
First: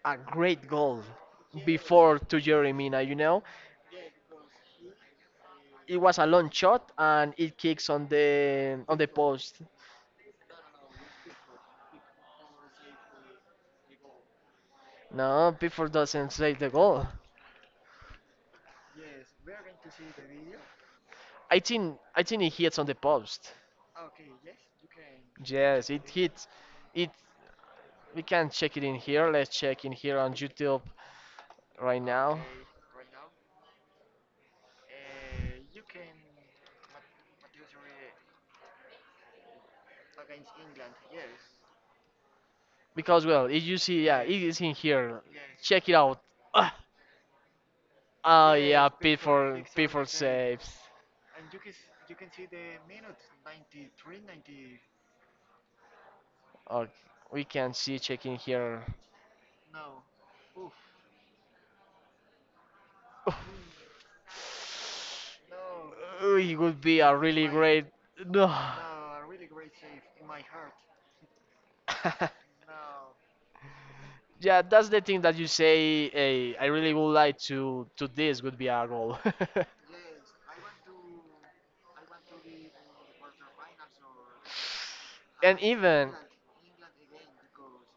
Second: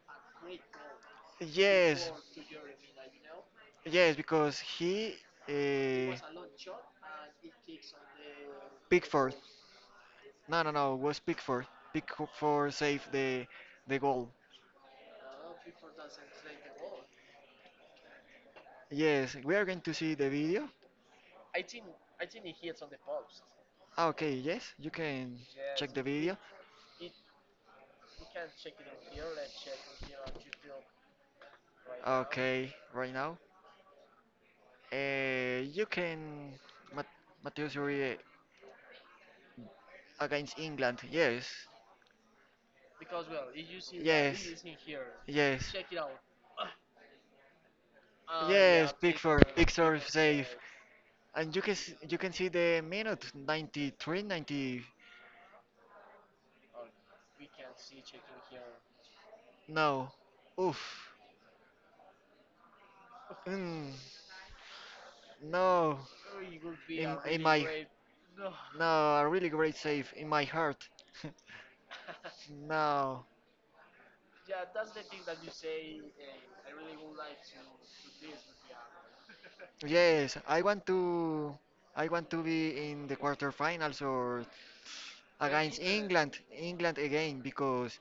[SPEAKER 1] a great goal
[SPEAKER 2] Yes,
[SPEAKER 1] before to Jeremina, you know?
[SPEAKER 2] yes, because he
[SPEAKER 1] It
[SPEAKER 2] uh,
[SPEAKER 1] was a long shot and it kicks on the on the
[SPEAKER 2] Pickford.
[SPEAKER 1] post.
[SPEAKER 2] No, no, no, it was Pickford. Pickford saved the the goal.
[SPEAKER 1] No, before doesn't save the goal.
[SPEAKER 2] Yes, we are going to see the video.
[SPEAKER 1] I think I think it hits on the post.
[SPEAKER 2] Ah, okay, yes, you can
[SPEAKER 1] Yes,
[SPEAKER 2] check the
[SPEAKER 1] it
[SPEAKER 2] video.
[SPEAKER 1] hits. It we can check it in here. Let's check in here on YouTube right now
[SPEAKER 2] Okay, right now. Uh, you can Mat Matheus Uribe against England. Yes,
[SPEAKER 1] because well, if you see, yeah, it
[SPEAKER 2] yes,
[SPEAKER 1] is in here.
[SPEAKER 2] yes.
[SPEAKER 1] Check it out. Ah, oh
[SPEAKER 2] Yes,
[SPEAKER 1] yeah, P
[SPEAKER 2] Pickford,
[SPEAKER 1] for P
[SPEAKER 2] Pickford,
[SPEAKER 1] for saves.
[SPEAKER 2] and you can s- you can see the minute ninety-three, ninety.
[SPEAKER 1] Okay, we can see check in here.
[SPEAKER 2] No, oof, mm, no.
[SPEAKER 1] Uh, It would be
[SPEAKER 2] In
[SPEAKER 1] a
[SPEAKER 2] in
[SPEAKER 1] really
[SPEAKER 2] my
[SPEAKER 1] great. No.
[SPEAKER 2] No, a really great save in my heart. No,
[SPEAKER 1] Yeah, that's the thing that you say. Hey, I really would like to to this would be our goal.
[SPEAKER 2] yes, I want to I want to be in the quarterfinals or
[SPEAKER 1] And
[SPEAKER 2] against
[SPEAKER 1] even
[SPEAKER 2] England, England again because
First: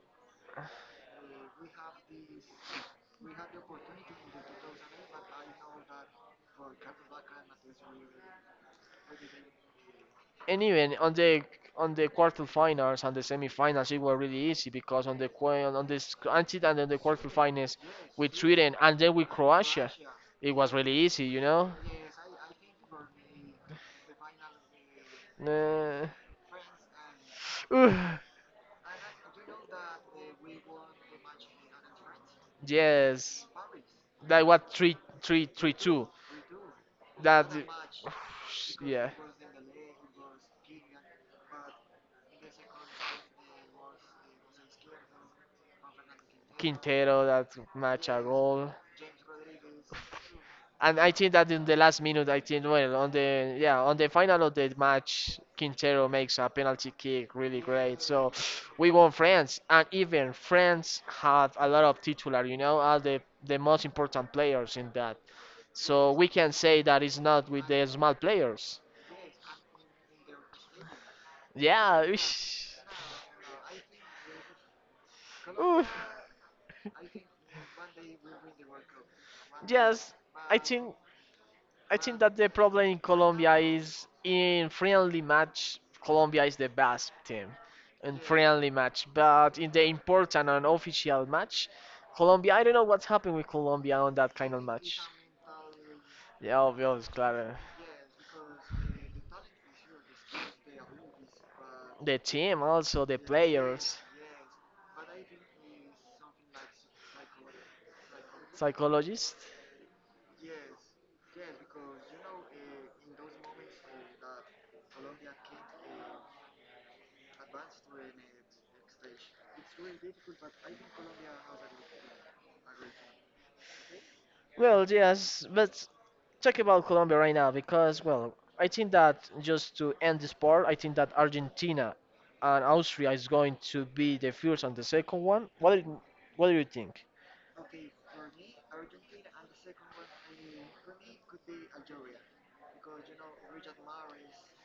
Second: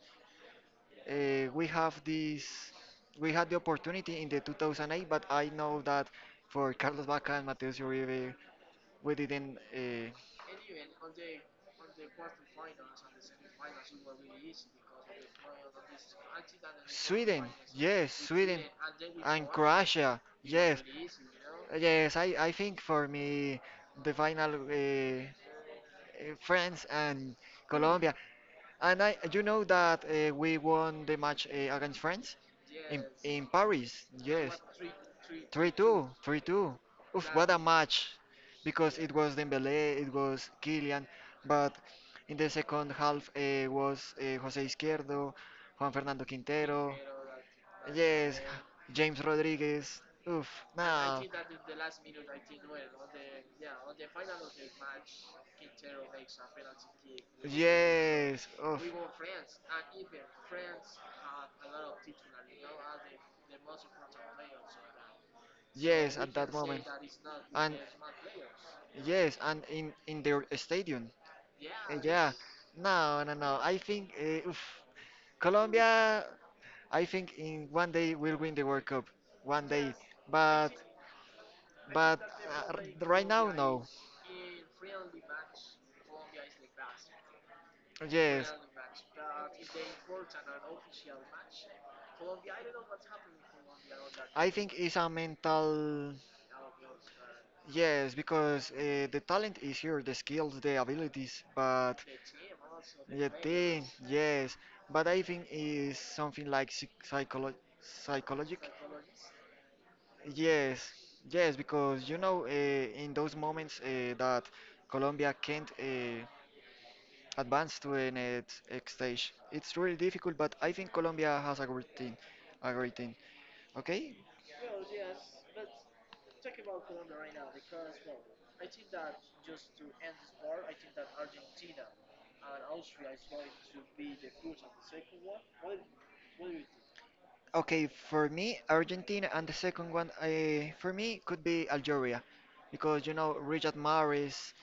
[SPEAKER 2] uh, we have this we had the opportunity in the two thousand eight, but I know that for Carlos Vaca and Mateus Uribe we didn't uh,
[SPEAKER 1] and even on the on the quarterfinals and the semifinals, it was really easy because on the qua- on this until and then the
[SPEAKER 2] Sweden.
[SPEAKER 1] quarterfinals
[SPEAKER 2] Yes,
[SPEAKER 1] with
[SPEAKER 2] Sweden
[SPEAKER 1] Sweden and then with
[SPEAKER 2] and
[SPEAKER 1] Croatia,
[SPEAKER 2] Croatia.
[SPEAKER 1] it was
[SPEAKER 2] Yes,
[SPEAKER 1] really easy, you know.
[SPEAKER 2] yes, i, I think for me the final uh,
[SPEAKER 1] Uh,
[SPEAKER 2] uh, France and
[SPEAKER 1] Ugh,
[SPEAKER 2] Colombia. And I, you know that uh, we won the match uh, against France in in
[SPEAKER 1] yes,
[SPEAKER 2] Paris.
[SPEAKER 1] that
[SPEAKER 2] Yes,
[SPEAKER 1] was three, three, three,
[SPEAKER 2] three two,
[SPEAKER 1] two.
[SPEAKER 2] three two. Oof,
[SPEAKER 1] That,
[SPEAKER 2] what a match! Because
[SPEAKER 1] yeah,
[SPEAKER 2] it was Dembélé, it was Kylian, but in the second half uh, was uh, Jose Izquierdo, Juan Fernando Quintero.
[SPEAKER 1] Quintero that match a
[SPEAKER 2] Yes,
[SPEAKER 1] goal,
[SPEAKER 2] James Rodriguez. Oof,
[SPEAKER 1] and I
[SPEAKER 2] no.
[SPEAKER 1] think that in the last minute, I think well on the yeah on the final of the match, Quintero makes a penalty kick, really great. So
[SPEAKER 2] Yes, oof.
[SPEAKER 1] we won France, and even France had a lot of titular, you know, are the the most important players in that. So
[SPEAKER 2] Yes,
[SPEAKER 1] we
[SPEAKER 2] at
[SPEAKER 1] can
[SPEAKER 2] that
[SPEAKER 1] say
[SPEAKER 2] moment.
[SPEAKER 1] that it's not with
[SPEAKER 2] And
[SPEAKER 1] the small players.
[SPEAKER 2] yes, and in in their stadium. Uh,
[SPEAKER 1] Yeah.
[SPEAKER 2] Yeah.
[SPEAKER 1] Oosh.
[SPEAKER 2] No, no, no. I think uh, oof.
[SPEAKER 1] Oof.
[SPEAKER 2] Colombia. I think in one day will win the World Cup. One day.
[SPEAKER 1] Yes, I
[SPEAKER 2] But
[SPEAKER 1] think I think
[SPEAKER 2] but
[SPEAKER 1] that the
[SPEAKER 2] uh, r-
[SPEAKER 1] problem in
[SPEAKER 2] right now,
[SPEAKER 1] Colombia
[SPEAKER 2] no.
[SPEAKER 1] is in friendly match Colombia is the best team in
[SPEAKER 2] Yes.
[SPEAKER 1] friendly match, but in the important and official match, Colombia I don't know what's happened with Colombia on that
[SPEAKER 2] I
[SPEAKER 1] kind of
[SPEAKER 2] think it's
[SPEAKER 1] match.
[SPEAKER 2] a mental.
[SPEAKER 1] Yeah, obvious, claro.
[SPEAKER 2] Yes, because uh, the talent is here, the skills, the abilities, but
[SPEAKER 1] The team, also the
[SPEAKER 2] the team,
[SPEAKER 1] players.
[SPEAKER 2] yes. But I think is something like psych psycholo psychologic.
[SPEAKER 1] Psychologist?
[SPEAKER 2] Yes, yes, because you know, uh, in those moments uh, that Colombia can't uh, advance to the next next stage, it's really difficult. But I think Colombia has a great team, a great team. Okay.
[SPEAKER 1] Well, yes, but talk about Colombia right now because, well, I think that just to end this part, I think that Argentina and Austria is going to be the first and the second one. What do you, what do you think?
[SPEAKER 2] Okay, for me, Argentina, and the second one, uh, for me, could be Algeria, because you know Richard Maris.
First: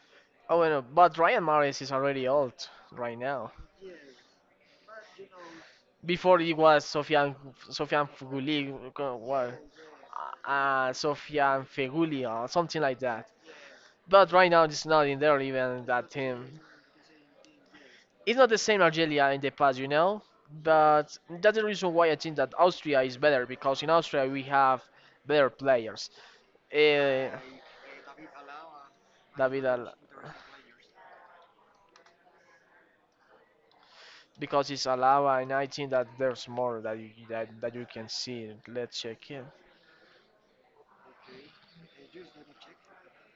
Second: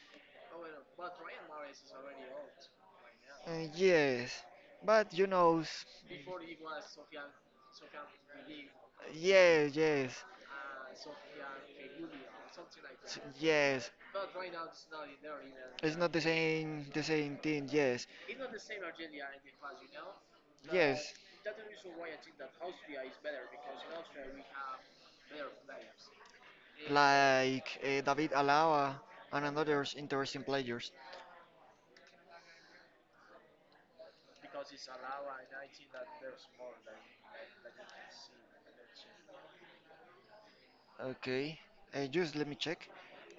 [SPEAKER 1] Oh, well, but Ryan Maris is already old right now.
[SPEAKER 2] Uh, yes, but you know, s-
[SPEAKER 1] Before it was Sofian Sofian Fuguli, well, uh, what,
[SPEAKER 2] yes, yes,
[SPEAKER 1] uh, Sofian Feguli or something like
[SPEAKER 2] s-
[SPEAKER 1] that.
[SPEAKER 2] yes.
[SPEAKER 1] But right now, it's not in there even
[SPEAKER 2] It's
[SPEAKER 1] that
[SPEAKER 2] not the
[SPEAKER 1] team.
[SPEAKER 2] same, the same thing. Yes,
[SPEAKER 1] It's not the same Algeria in the past, you know.
[SPEAKER 2] yes.
[SPEAKER 1] But that's the reason why I think that Austria is better because in Austria we have better players. Uh,
[SPEAKER 2] Like uh, David Alaba and
[SPEAKER 1] David
[SPEAKER 2] another
[SPEAKER 1] Al-
[SPEAKER 2] interesting players.
[SPEAKER 1] because it's Alaba, and I think that there's more that you that, that you can see. Let's check here.
[SPEAKER 2] Okay. Uh, just let me check.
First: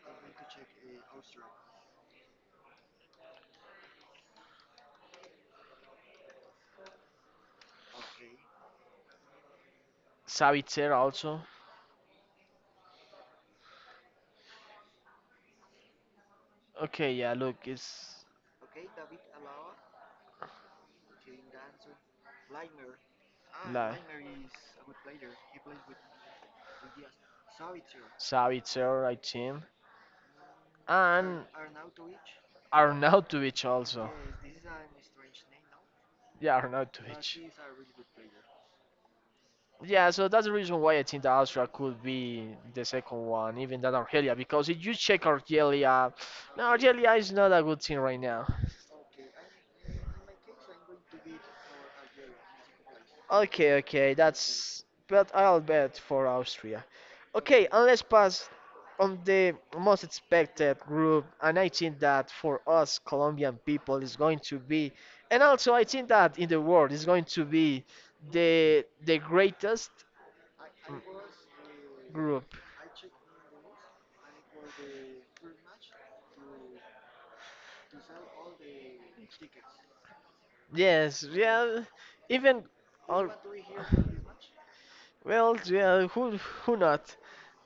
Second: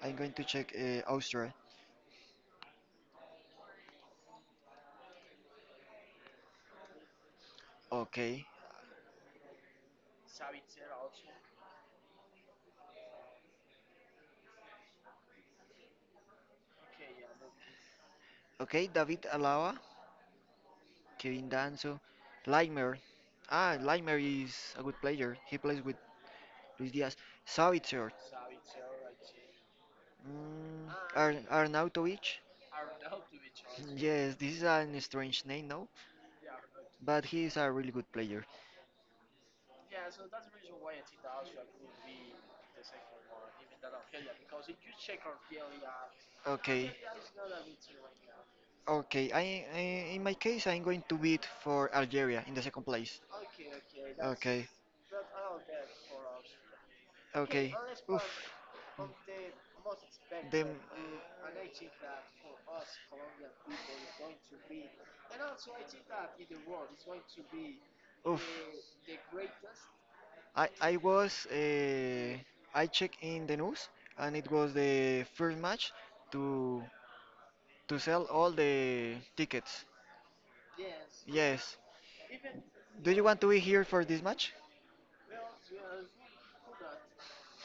[SPEAKER 2] I'm going to check uh, Austria. Okay.
[SPEAKER 1] Savitzer also. Okay, yeah, look, it's
[SPEAKER 2] Okay, David Alaba, Kevin Danso, Laimer. Ah,
[SPEAKER 1] like,
[SPEAKER 2] Laimer is a good player. He plays with Luis Diaz. Savitzer.
[SPEAKER 1] Savitzer, I think.
[SPEAKER 2] Mm,
[SPEAKER 1] Ar
[SPEAKER 2] Ar
[SPEAKER 1] And
[SPEAKER 2] Arnautovic.
[SPEAKER 1] Arnautovic also.
[SPEAKER 2] Yes, this is an strange name, no?
[SPEAKER 1] Yeah, but
[SPEAKER 2] But he
[SPEAKER 1] Arnautovic.
[SPEAKER 2] is a really good player.
[SPEAKER 1] Yeah, so that's the reason why I think that Austria could be the second one, even than Argelia, because if you check Argelia, no,
[SPEAKER 2] Okay,
[SPEAKER 1] Argelia. Argelia is not a good team right now.
[SPEAKER 2] okay. I, I In my case, I'm going to bid for Algeria in the second place.
[SPEAKER 1] Okay, okay,
[SPEAKER 2] Okay,
[SPEAKER 1] that's. But I'll bet for Austria. Okay,
[SPEAKER 2] okay.
[SPEAKER 1] and let's pass
[SPEAKER 2] Oof.
[SPEAKER 1] on the most
[SPEAKER 2] They,
[SPEAKER 1] expected group, and I think that for us Colombian people is going to be, and also I think that in the world is going to be
[SPEAKER 2] oof.
[SPEAKER 1] the the greatest
[SPEAKER 2] I I was uh,
[SPEAKER 1] group.
[SPEAKER 2] I checked in the news, and it was the first match to to sell all the tickets.
[SPEAKER 1] Yes,
[SPEAKER 2] Yes.
[SPEAKER 1] yeah, even
[SPEAKER 2] Do you
[SPEAKER 1] all.
[SPEAKER 2] want to be here for this match?
[SPEAKER 1] Well, yeah, who who not?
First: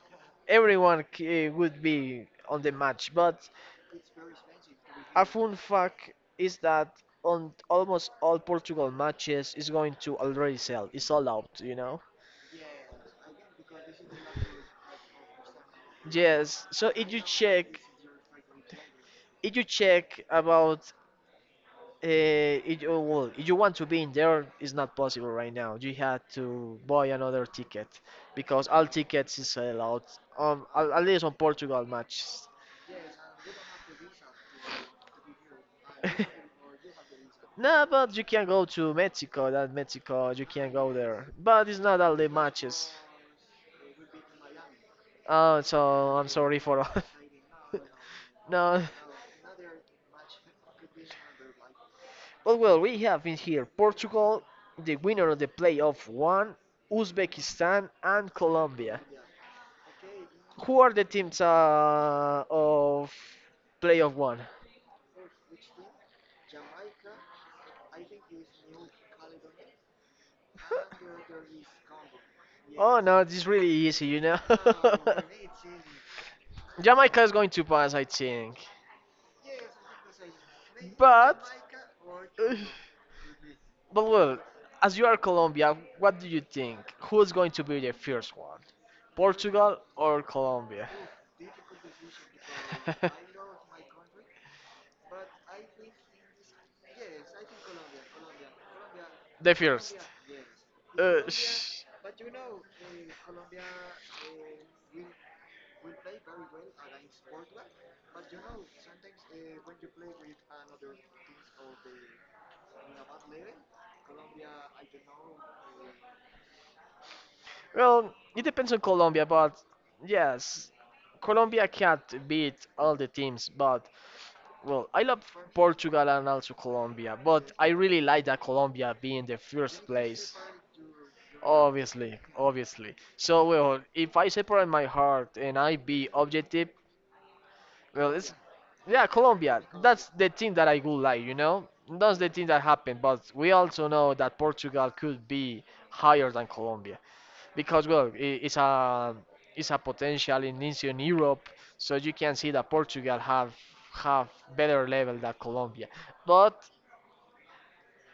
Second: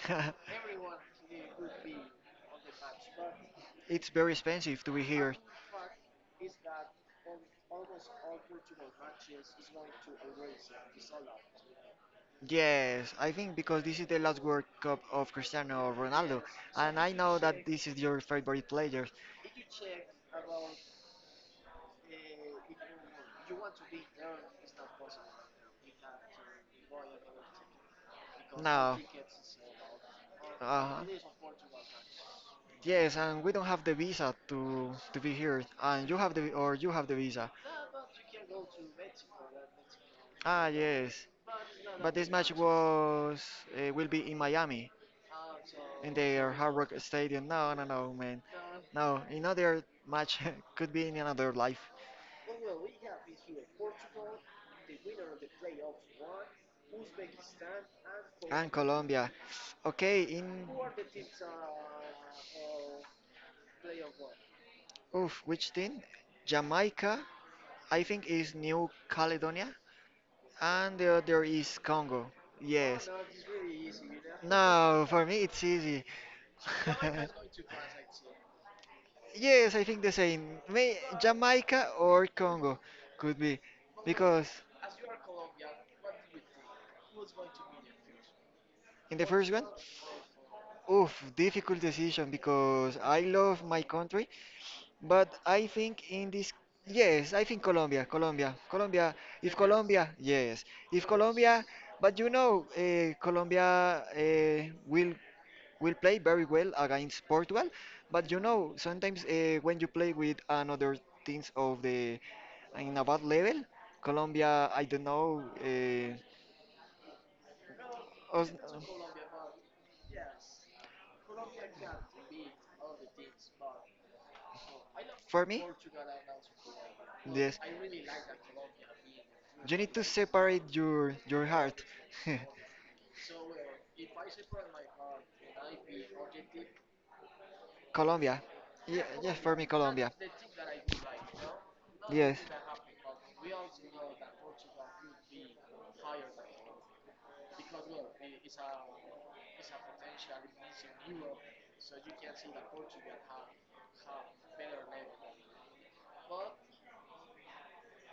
[SPEAKER 1] Everyone uh, would be on the match, but
[SPEAKER 2] It's very expensive to be
[SPEAKER 1] a
[SPEAKER 2] here.
[SPEAKER 1] fun fact is that on almost all Portugal matches is going to already sell. It's all out, you know.
[SPEAKER 2] Yes, I think because this is the last World Cup of Cristiano Ronaldo,
[SPEAKER 1] Yes. So
[SPEAKER 2] and
[SPEAKER 1] if
[SPEAKER 2] I
[SPEAKER 1] you
[SPEAKER 2] know that
[SPEAKER 1] check,
[SPEAKER 2] this is your favorite player.
[SPEAKER 1] if you check about, uh, if you, well, if you want to be in there, it's not possible right now. You had to buy another ticket because all
[SPEAKER 2] No.
[SPEAKER 1] tickets is sold out. Um, at
[SPEAKER 2] Uh,
[SPEAKER 1] at least on Portugal matches.
[SPEAKER 2] yes, and we don't have the visa to to be here, and you have the, or you have the visa.
[SPEAKER 1] No, but you can go to Mexico. That Mexico, you
[SPEAKER 2] Ah,
[SPEAKER 1] can go
[SPEAKER 2] yes.
[SPEAKER 1] there, but it's not
[SPEAKER 2] But
[SPEAKER 1] all the
[SPEAKER 2] this match
[SPEAKER 1] matches.
[SPEAKER 2] was uh, will be in Miami
[SPEAKER 1] Oh,
[SPEAKER 2] in
[SPEAKER 1] so I'm
[SPEAKER 2] their
[SPEAKER 1] sorry
[SPEAKER 2] Hard
[SPEAKER 1] for
[SPEAKER 2] Rock
[SPEAKER 1] all.
[SPEAKER 2] Stadium. No, no, no, man.
[SPEAKER 1] No,
[SPEAKER 2] No, another match could be in another life.
[SPEAKER 1] but well, we have in here Portugal, the winner of the playoff one, Uzbekistan, and
[SPEAKER 2] And
[SPEAKER 1] Colombia.
[SPEAKER 2] Colombia. Okay, in
[SPEAKER 1] Who are the teams uh, of playoff one?
[SPEAKER 2] oof, which team? Jamaica, I think is New Caledonia. And the other is Congo.
[SPEAKER 1] Oh
[SPEAKER 2] Yes.
[SPEAKER 1] no, this is really easy, you know.
[SPEAKER 2] No, for me it's easy.
[SPEAKER 1] Jamaica is going to pass, I think.
[SPEAKER 2] Yes, I think the same. May
[SPEAKER 1] But,
[SPEAKER 2] Jamaica or Congo could be.
[SPEAKER 1] but well,
[SPEAKER 2] Because
[SPEAKER 1] as you are Colombia, what do you think? Who's going to be the first one?
[SPEAKER 2] in the first one,
[SPEAKER 1] Portugal or Colombia?
[SPEAKER 2] oof, difficult decision because I love my country, but I think in this, yes, I think Colombia, Colombia, Colombia.
[SPEAKER 1] The
[SPEAKER 2] If
[SPEAKER 1] first.
[SPEAKER 2] Colombia, yes, if
[SPEAKER 1] Uh,
[SPEAKER 2] Colombia,
[SPEAKER 1] sh-
[SPEAKER 2] but you know, uh, Colombia uh, will will play very well against Portugal. But you know, sometimes uh, when you play with another teams of the in a bad level, Colombia, I don't know. Uh,
[SPEAKER 1] well, it
[SPEAKER 2] us-
[SPEAKER 1] depends on Colombia, but yes, Colombia can't beat all the teams. But well, I love
[SPEAKER 2] for me,
[SPEAKER 1] Portugal and also Colombia, but
[SPEAKER 2] yes,
[SPEAKER 1] I really like that Colombia being the
[SPEAKER 2] you
[SPEAKER 1] first
[SPEAKER 2] need to
[SPEAKER 1] place.
[SPEAKER 2] separate your your heart.
[SPEAKER 1] Obviously, obviously. So well, if I separate my heart and I be objective, well, it's
[SPEAKER 2] Colombia, yeah,
[SPEAKER 1] yeah,
[SPEAKER 2] yes, for
[SPEAKER 1] Colombia.
[SPEAKER 2] me,
[SPEAKER 1] That's
[SPEAKER 2] Colombia.
[SPEAKER 1] the thing that I would like, you know. That's the
[SPEAKER 2] Yes,
[SPEAKER 1] thing that happened. But we also know that Portugal could be higher than Colombia. Because well i- it's a it's a potential in Eastern Europe, so you can see that Portugal have have better level than Colombia, but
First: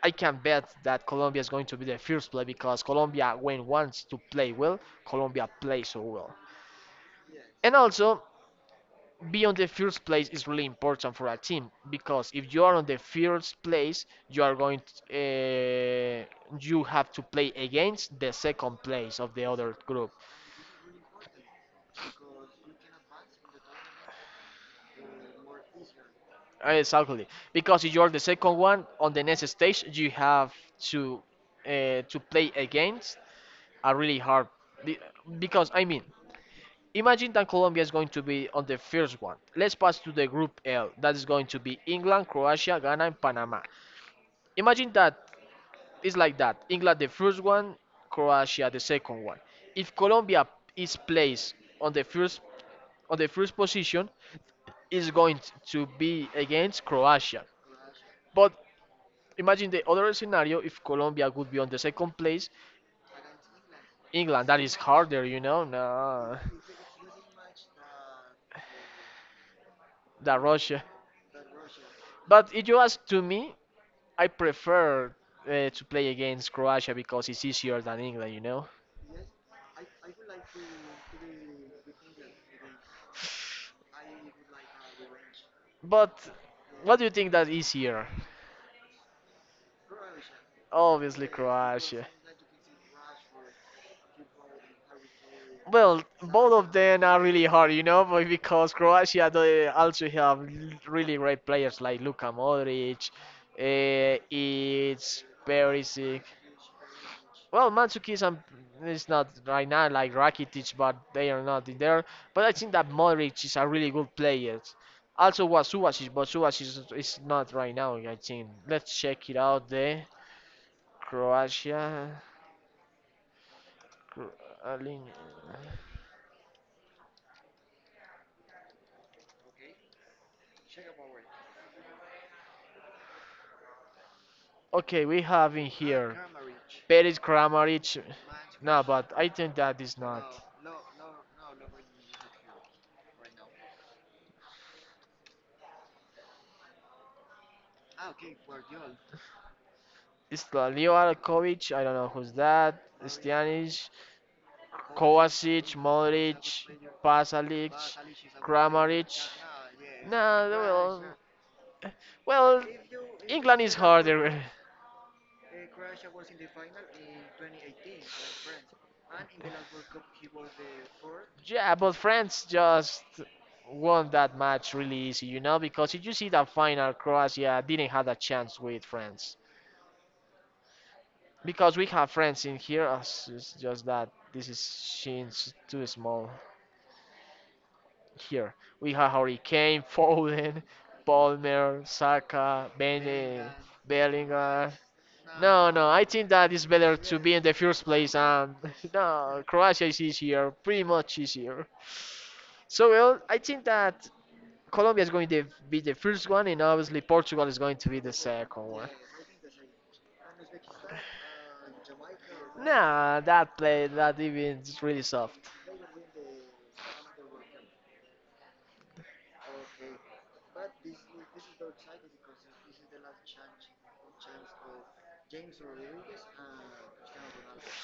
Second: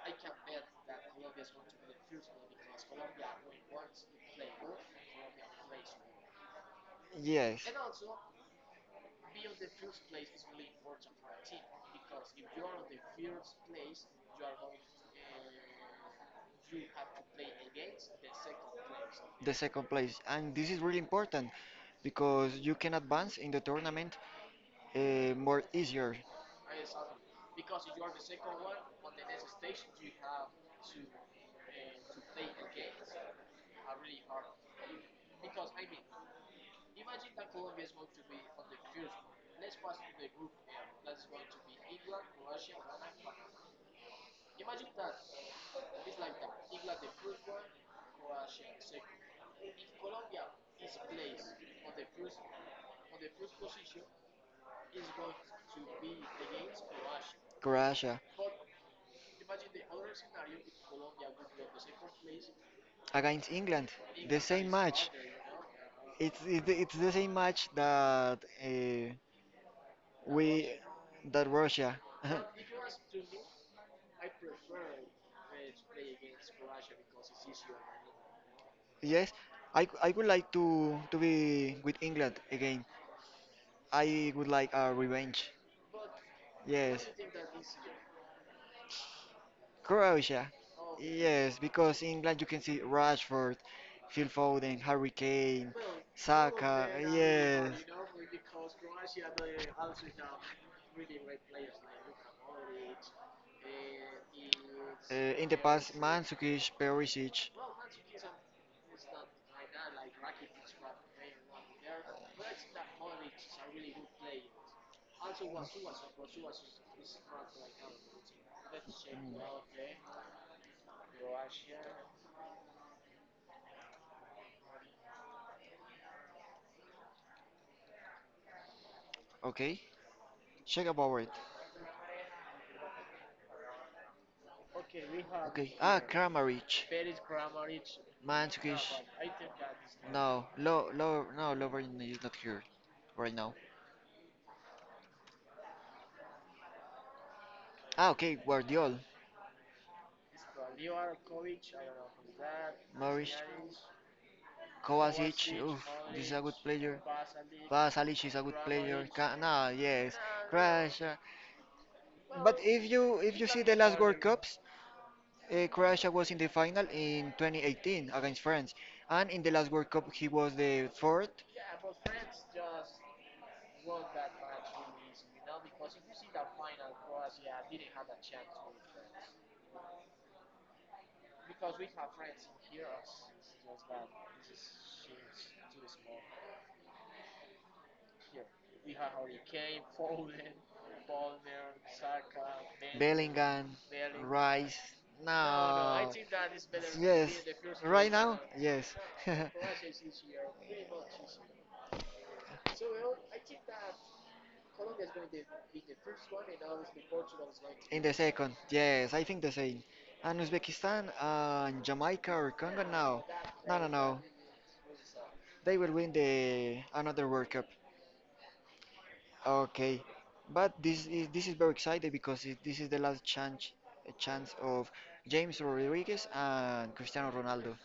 [SPEAKER 1] I can bet that Colombia is going to be the first play because Colombia when wants to play well, Colombia plays so well,
[SPEAKER 2] yes.
[SPEAKER 1] and also be on the first place is really important for a team because if you are on the first place you are going to, uh, you have to play against the second place of the
[SPEAKER 2] The
[SPEAKER 1] other
[SPEAKER 2] second
[SPEAKER 1] group.
[SPEAKER 2] place. And this is really important because you can advance in the tournament uh, more easier.
[SPEAKER 1] Uh, Exactly, because if you're the second one on the next stage, you have to uh, to play against a really hard. be- Because I mean, imagine that Colombia is going to be on the first one. Let's pass to the group L. That is going to be England, Croatia, Ghana, and Panama. Imagine that it's like that. England the first one, Croatia the second one. If Colombia is placed on the first on the first position, is going to be against Croatia.
[SPEAKER 2] Croatia
[SPEAKER 1] But imagine the other scenario if Colombia would be on the second place,
[SPEAKER 2] against England, the
[SPEAKER 1] England, that
[SPEAKER 2] same
[SPEAKER 1] is
[SPEAKER 2] match.
[SPEAKER 1] harder, you know, no,
[SPEAKER 2] It's it, it's the same match that uh,
[SPEAKER 1] than
[SPEAKER 2] we
[SPEAKER 1] Russia.
[SPEAKER 2] that Russia.
[SPEAKER 1] But if you ask to me, I prefer uh, to play against Croatia because it's easier than England, you know.
[SPEAKER 2] Yes, I, I would like to to be with England again. I would like a revenge.
[SPEAKER 1] But what do
[SPEAKER 2] Yes.
[SPEAKER 1] you think that is here?
[SPEAKER 2] Croatia.
[SPEAKER 1] Obviously,
[SPEAKER 2] Yes, because
[SPEAKER 1] Croatia.
[SPEAKER 2] England you can see Rashford, Phil Foden, Harry Kane,
[SPEAKER 1] Well, both of
[SPEAKER 2] Saka.
[SPEAKER 1] them are really hard,
[SPEAKER 2] Yes.
[SPEAKER 1] you know, but because Croatia they also have l- really great players like Luka Modric. Uh,
[SPEAKER 2] Uh,
[SPEAKER 1] it's
[SPEAKER 2] in the past,
[SPEAKER 1] Perisic.
[SPEAKER 2] Mandzukic, Perisic.
[SPEAKER 1] Well, Mandzukic and- is not right now like Rakitic, but they are not in there. But I think that Modric is a really good player. Also, was Subasic, but Subasic is is not right now. I think. Let's check it out. There, Croatia. Cro- Alin-
[SPEAKER 2] Okay. Check about it.
[SPEAKER 1] Okay, we have in
[SPEAKER 2] Okay. Ah,
[SPEAKER 1] here
[SPEAKER 2] Kramaric.
[SPEAKER 1] Peris
[SPEAKER 2] No,
[SPEAKER 1] Kramaric. No,
[SPEAKER 2] Mansukish.
[SPEAKER 1] but I think that is
[SPEAKER 2] Not
[SPEAKER 1] not.
[SPEAKER 2] no. Lo, Lo, no, Lovren is not here right now. Ah, okay. Guardiol.
[SPEAKER 1] It's the Leo Alkovic, I don't know who's that.
[SPEAKER 2] Maurice.
[SPEAKER 1] Kovacic,
[SPEAKER 2] Kovacic.
[SPEAKER 1] Kovacic,
[SPEAKER 2] Oof, this is a
[SPEAKER 1] Modric,
[SPEAKER 2] good player.
[SPEAKER 1] Pasalic,
[SPEAKER 2] Vasalic is a good player.
[SPEAKER 1] Kramaric.
[SPEAKER 2] Ka Nah, yes.
[SPEAKER 1] No,
[SPEAKER 2] Croatia. But well,
[SPEAKER 1] well, uh,
[SPEAKER 2] if
[SPEAKER 1] well,
[SPEAKER 2] you if you see
[SPEAKER 1] England is
[SPEAKER 2] the last World
[SPEAKER 1] harder.
[SPEAKER 2] Cups, uh, Croatia was in the final in twenty eighteen against France, and in the last World Cup he was the fourth.
[SPEAKER 1] Yeah, but France just won that match really easy, you know, because if you see the final, Croatia didn't have a chance with France. Because we have friends in here, us- it's just that this is seems too small here. We have Hurricane, Foden, Palmer, Saka, Bene,
[SPEAKER 2] Bellingham,
[SPEAKER 1] Bellingham.
[SPEAKER 2] Rice.
[SPEAKER 1] No, no, I
[SPEAKER 2] No, no,
[SPEAKER 1] think that it's
[SPEAKER 2] no.
[SPEAKER 1] better to be
[SPEAKER 2] Yes.
[SPEAKER 1] in the first
[SPEAKER 2] Right
[SPEAKER 1] place.
[SPEAKER 2] now?
[SPEAKER 1] And
[SPEAKER 2] Yes.
[SPEAKER 1] no,
[SPEAKER 2] Croatia.
[SPEAKER 1] Croatia is easier, pretty much easier. So well, I think that Colombia is going to be the first one, and obviously Portugal is going to
[SPEAKER 2] In
[SPEAKER 1] be
[SPEAKER 2] the
[SPEAKER 1] the
[SPEAKER 2] second,
[SPEAKER 1] second one.
[SPEAKER 2] yes, I think the same. And Uzbekistan and Jamaica or Congo,
[SPEAKER 1] Nah,
[SPEAKER 2] no.
[SPEAKER 1] that
[SPEAKER 2] No, no,
[SPEAKER 1] play
[SPEAKER 2] no.
[SPEAKER 1] that even is really soft.
[SPEAKER 2] They will win the another World Cup. Okay, but this is this is very exciting because it, this is the last chance chance of James Rodriguez and Cristiano Ronaldo.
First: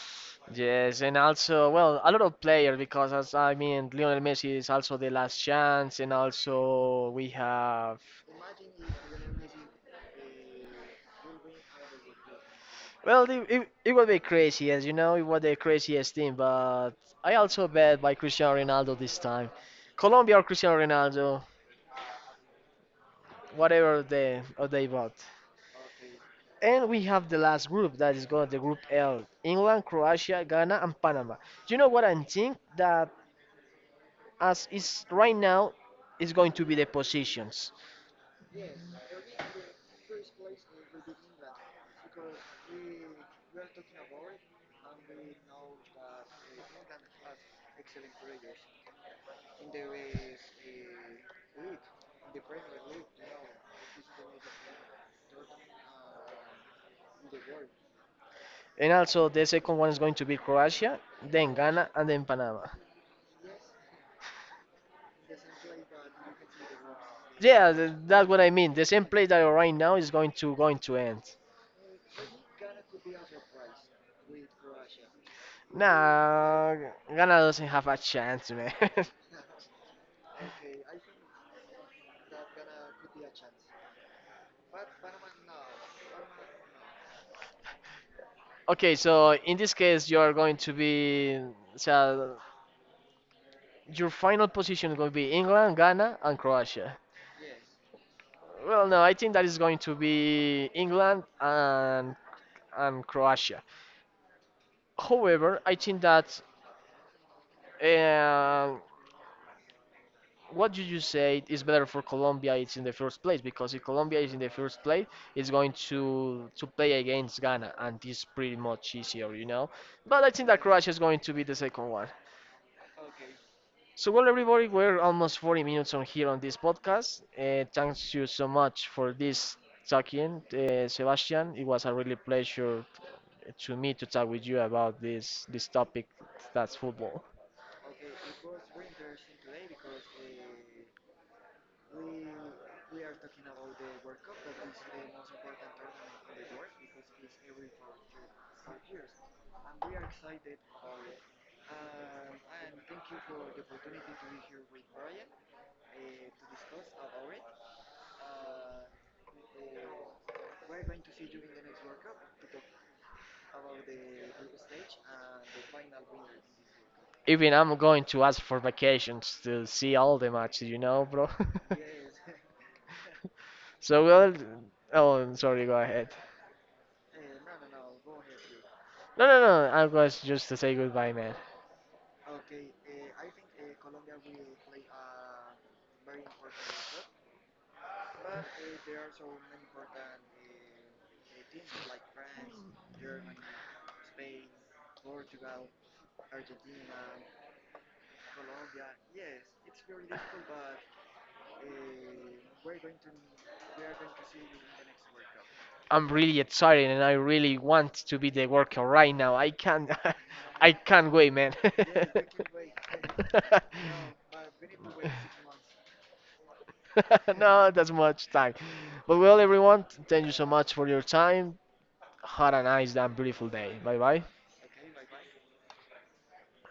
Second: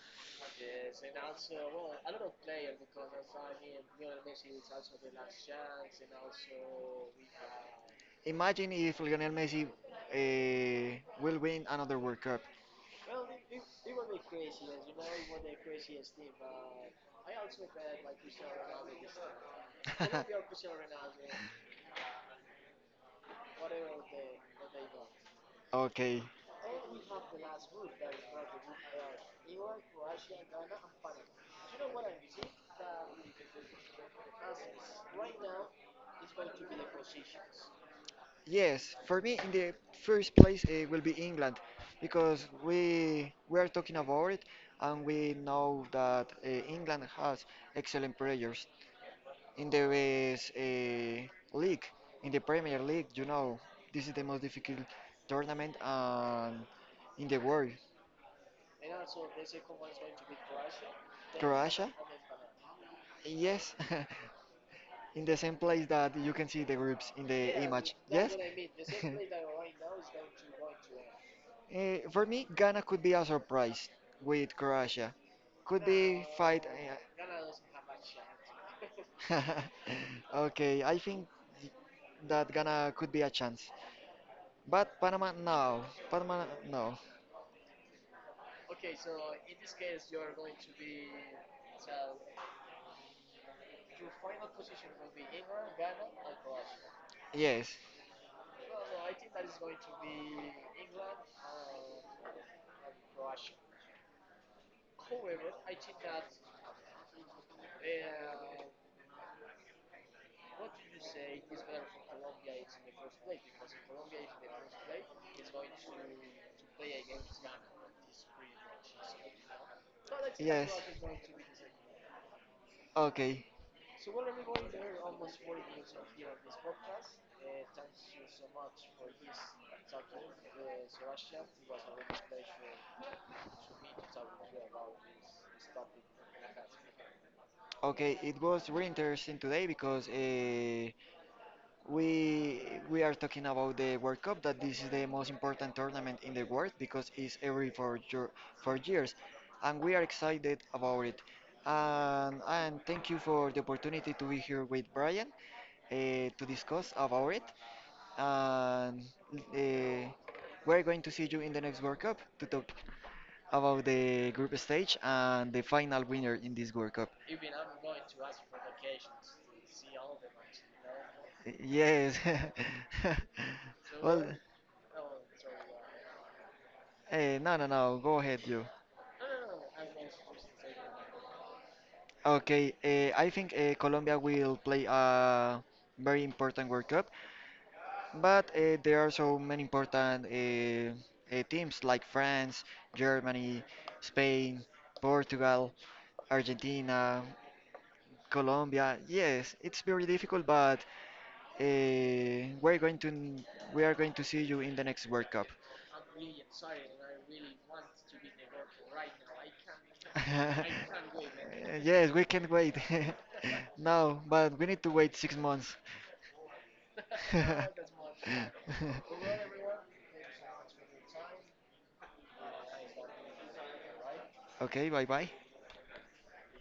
[SPEAKER 1] Yes, and also well, a lot of players because as I mean, Lionel Messi is also the last chance, and also we have
[SPEAKER 2] Imagine if Lionel Messi uh, will win another World Cup.
[SPEAKER 1] well, it, it, it would be crazy, as you know, it was the craziest team. But I also bet by Cristiano Ronaldo this time, Colombia or Cristiano Ronaldo, whatever they or they bought.
[SPEAKER 2] Okay.
[SPEAKER 1] And we have the last group that is going the group L: England, Croatia, Ghana, and Panama. Do you know what I think that as is right now is going to be the positions,
[SPEAKER 2] Yes, for me in the first place uh, will be England because we we are talking about it, and we know that uh, England has excellent players. In the best eh, league, in the Premier League. You know, this is the most difficult tournament um, in the world.
[SPEAKER 1] and also the second one is going to be Croatia, then Ghana,
[SPEAKER 2] Croatia,
[SPEAKER 1] and then Panama.
[SPEAKER 2] yes, in the same place that you can see the groups in the
[SPEAKER 1] Yeah, th-
[SPEAKER 2] image.
[SPEAKER 1] that's
[SPEAKER 2] Yes.
[SPEAKER 1] what I mean. The same place that are right now is going to going to end.
[SPEAKER 2] Eh, for me, Ghana could be a surprise with Croatia. Could be fight.
[SPEAKER 1] Nah, Ghana doesn't have a chance, man.
[SPEAKER 2] eh, okay, I think that Ghana could be a chance. But Panama, no. Panama, no.
[SPEAKER 1] Okay, so in this case, you are going to be so your final position is going to be England, Ghana, and Croatia.
[SPEAKER 2] Yes.
[SPEAKER 1] Well, no, I think that is going to be England and and Croatia. However, I think that uh, what you just said is better for Colombia. It's in the first place because if Colombia is in the first place, it's going to to play against Ghana, and it's pretty much easier, you know. But I think that
[SPEAKER 2] Yes,
[SPEAKER 1] Croatia is going to be the second one.
[SPEAKER 2] okay.
[SPEAKER 1] So well, everybody, we're almost forty minutes on here on this podcast. Uh, thanks you so much for this talking, uh, Sebastian. It was a really pleasure to me to talk with you about this this topic that's football.
[SPEAKER 2] Okay, it was really interesting today because uh, we we are talking about the World Cup, that this is the most important tournament in the world because it's every four year, four years, and we are excited about it. And and thank you for the opportunity to be here with Brian uh, to discuss about it. And uh, we're going to see you in the next World Cup to talk about the group stage and the final winner in this World Cup.
[SPEAKER 1] Even I'm going to ask for vacations to see all the matches, you know, bro.
[SPEAKER 2] Yes.
[SPEAKER 1] So well,
[SPEAKER 2] Well,
[SPEAKER 1] oh, I'm sorry, go ahead.
[SPEAKER 2] eh, no, no, no. Go ahead, you.
[SPEAKER 1] No, no, no. I was just to say goodbye, man.
[SPEAKER 2] Okay, eh, I think eh, Colombia will play a very important World Cup, but eh, there are so many important eh, eh, teams like France, Germany, Spain, Portugal, Argentina, Colombia. Yes, it's very difficult, but eh, we're going to we are going to see you in the next World Cup.
[SPEAKER 1] I'm really excited and I really want to be the worker right now. I can't, I can't wait, man.
[SPEAKER 2] Uh, yes, we can't wait. No, but we need to wait six months.
[SPEAKER 1] No, that's much time. But well, everyone, thank you so much for your time. Had a nice and beautiful day. Bye bye.
[SPEAKER 2] Okay, bye bye.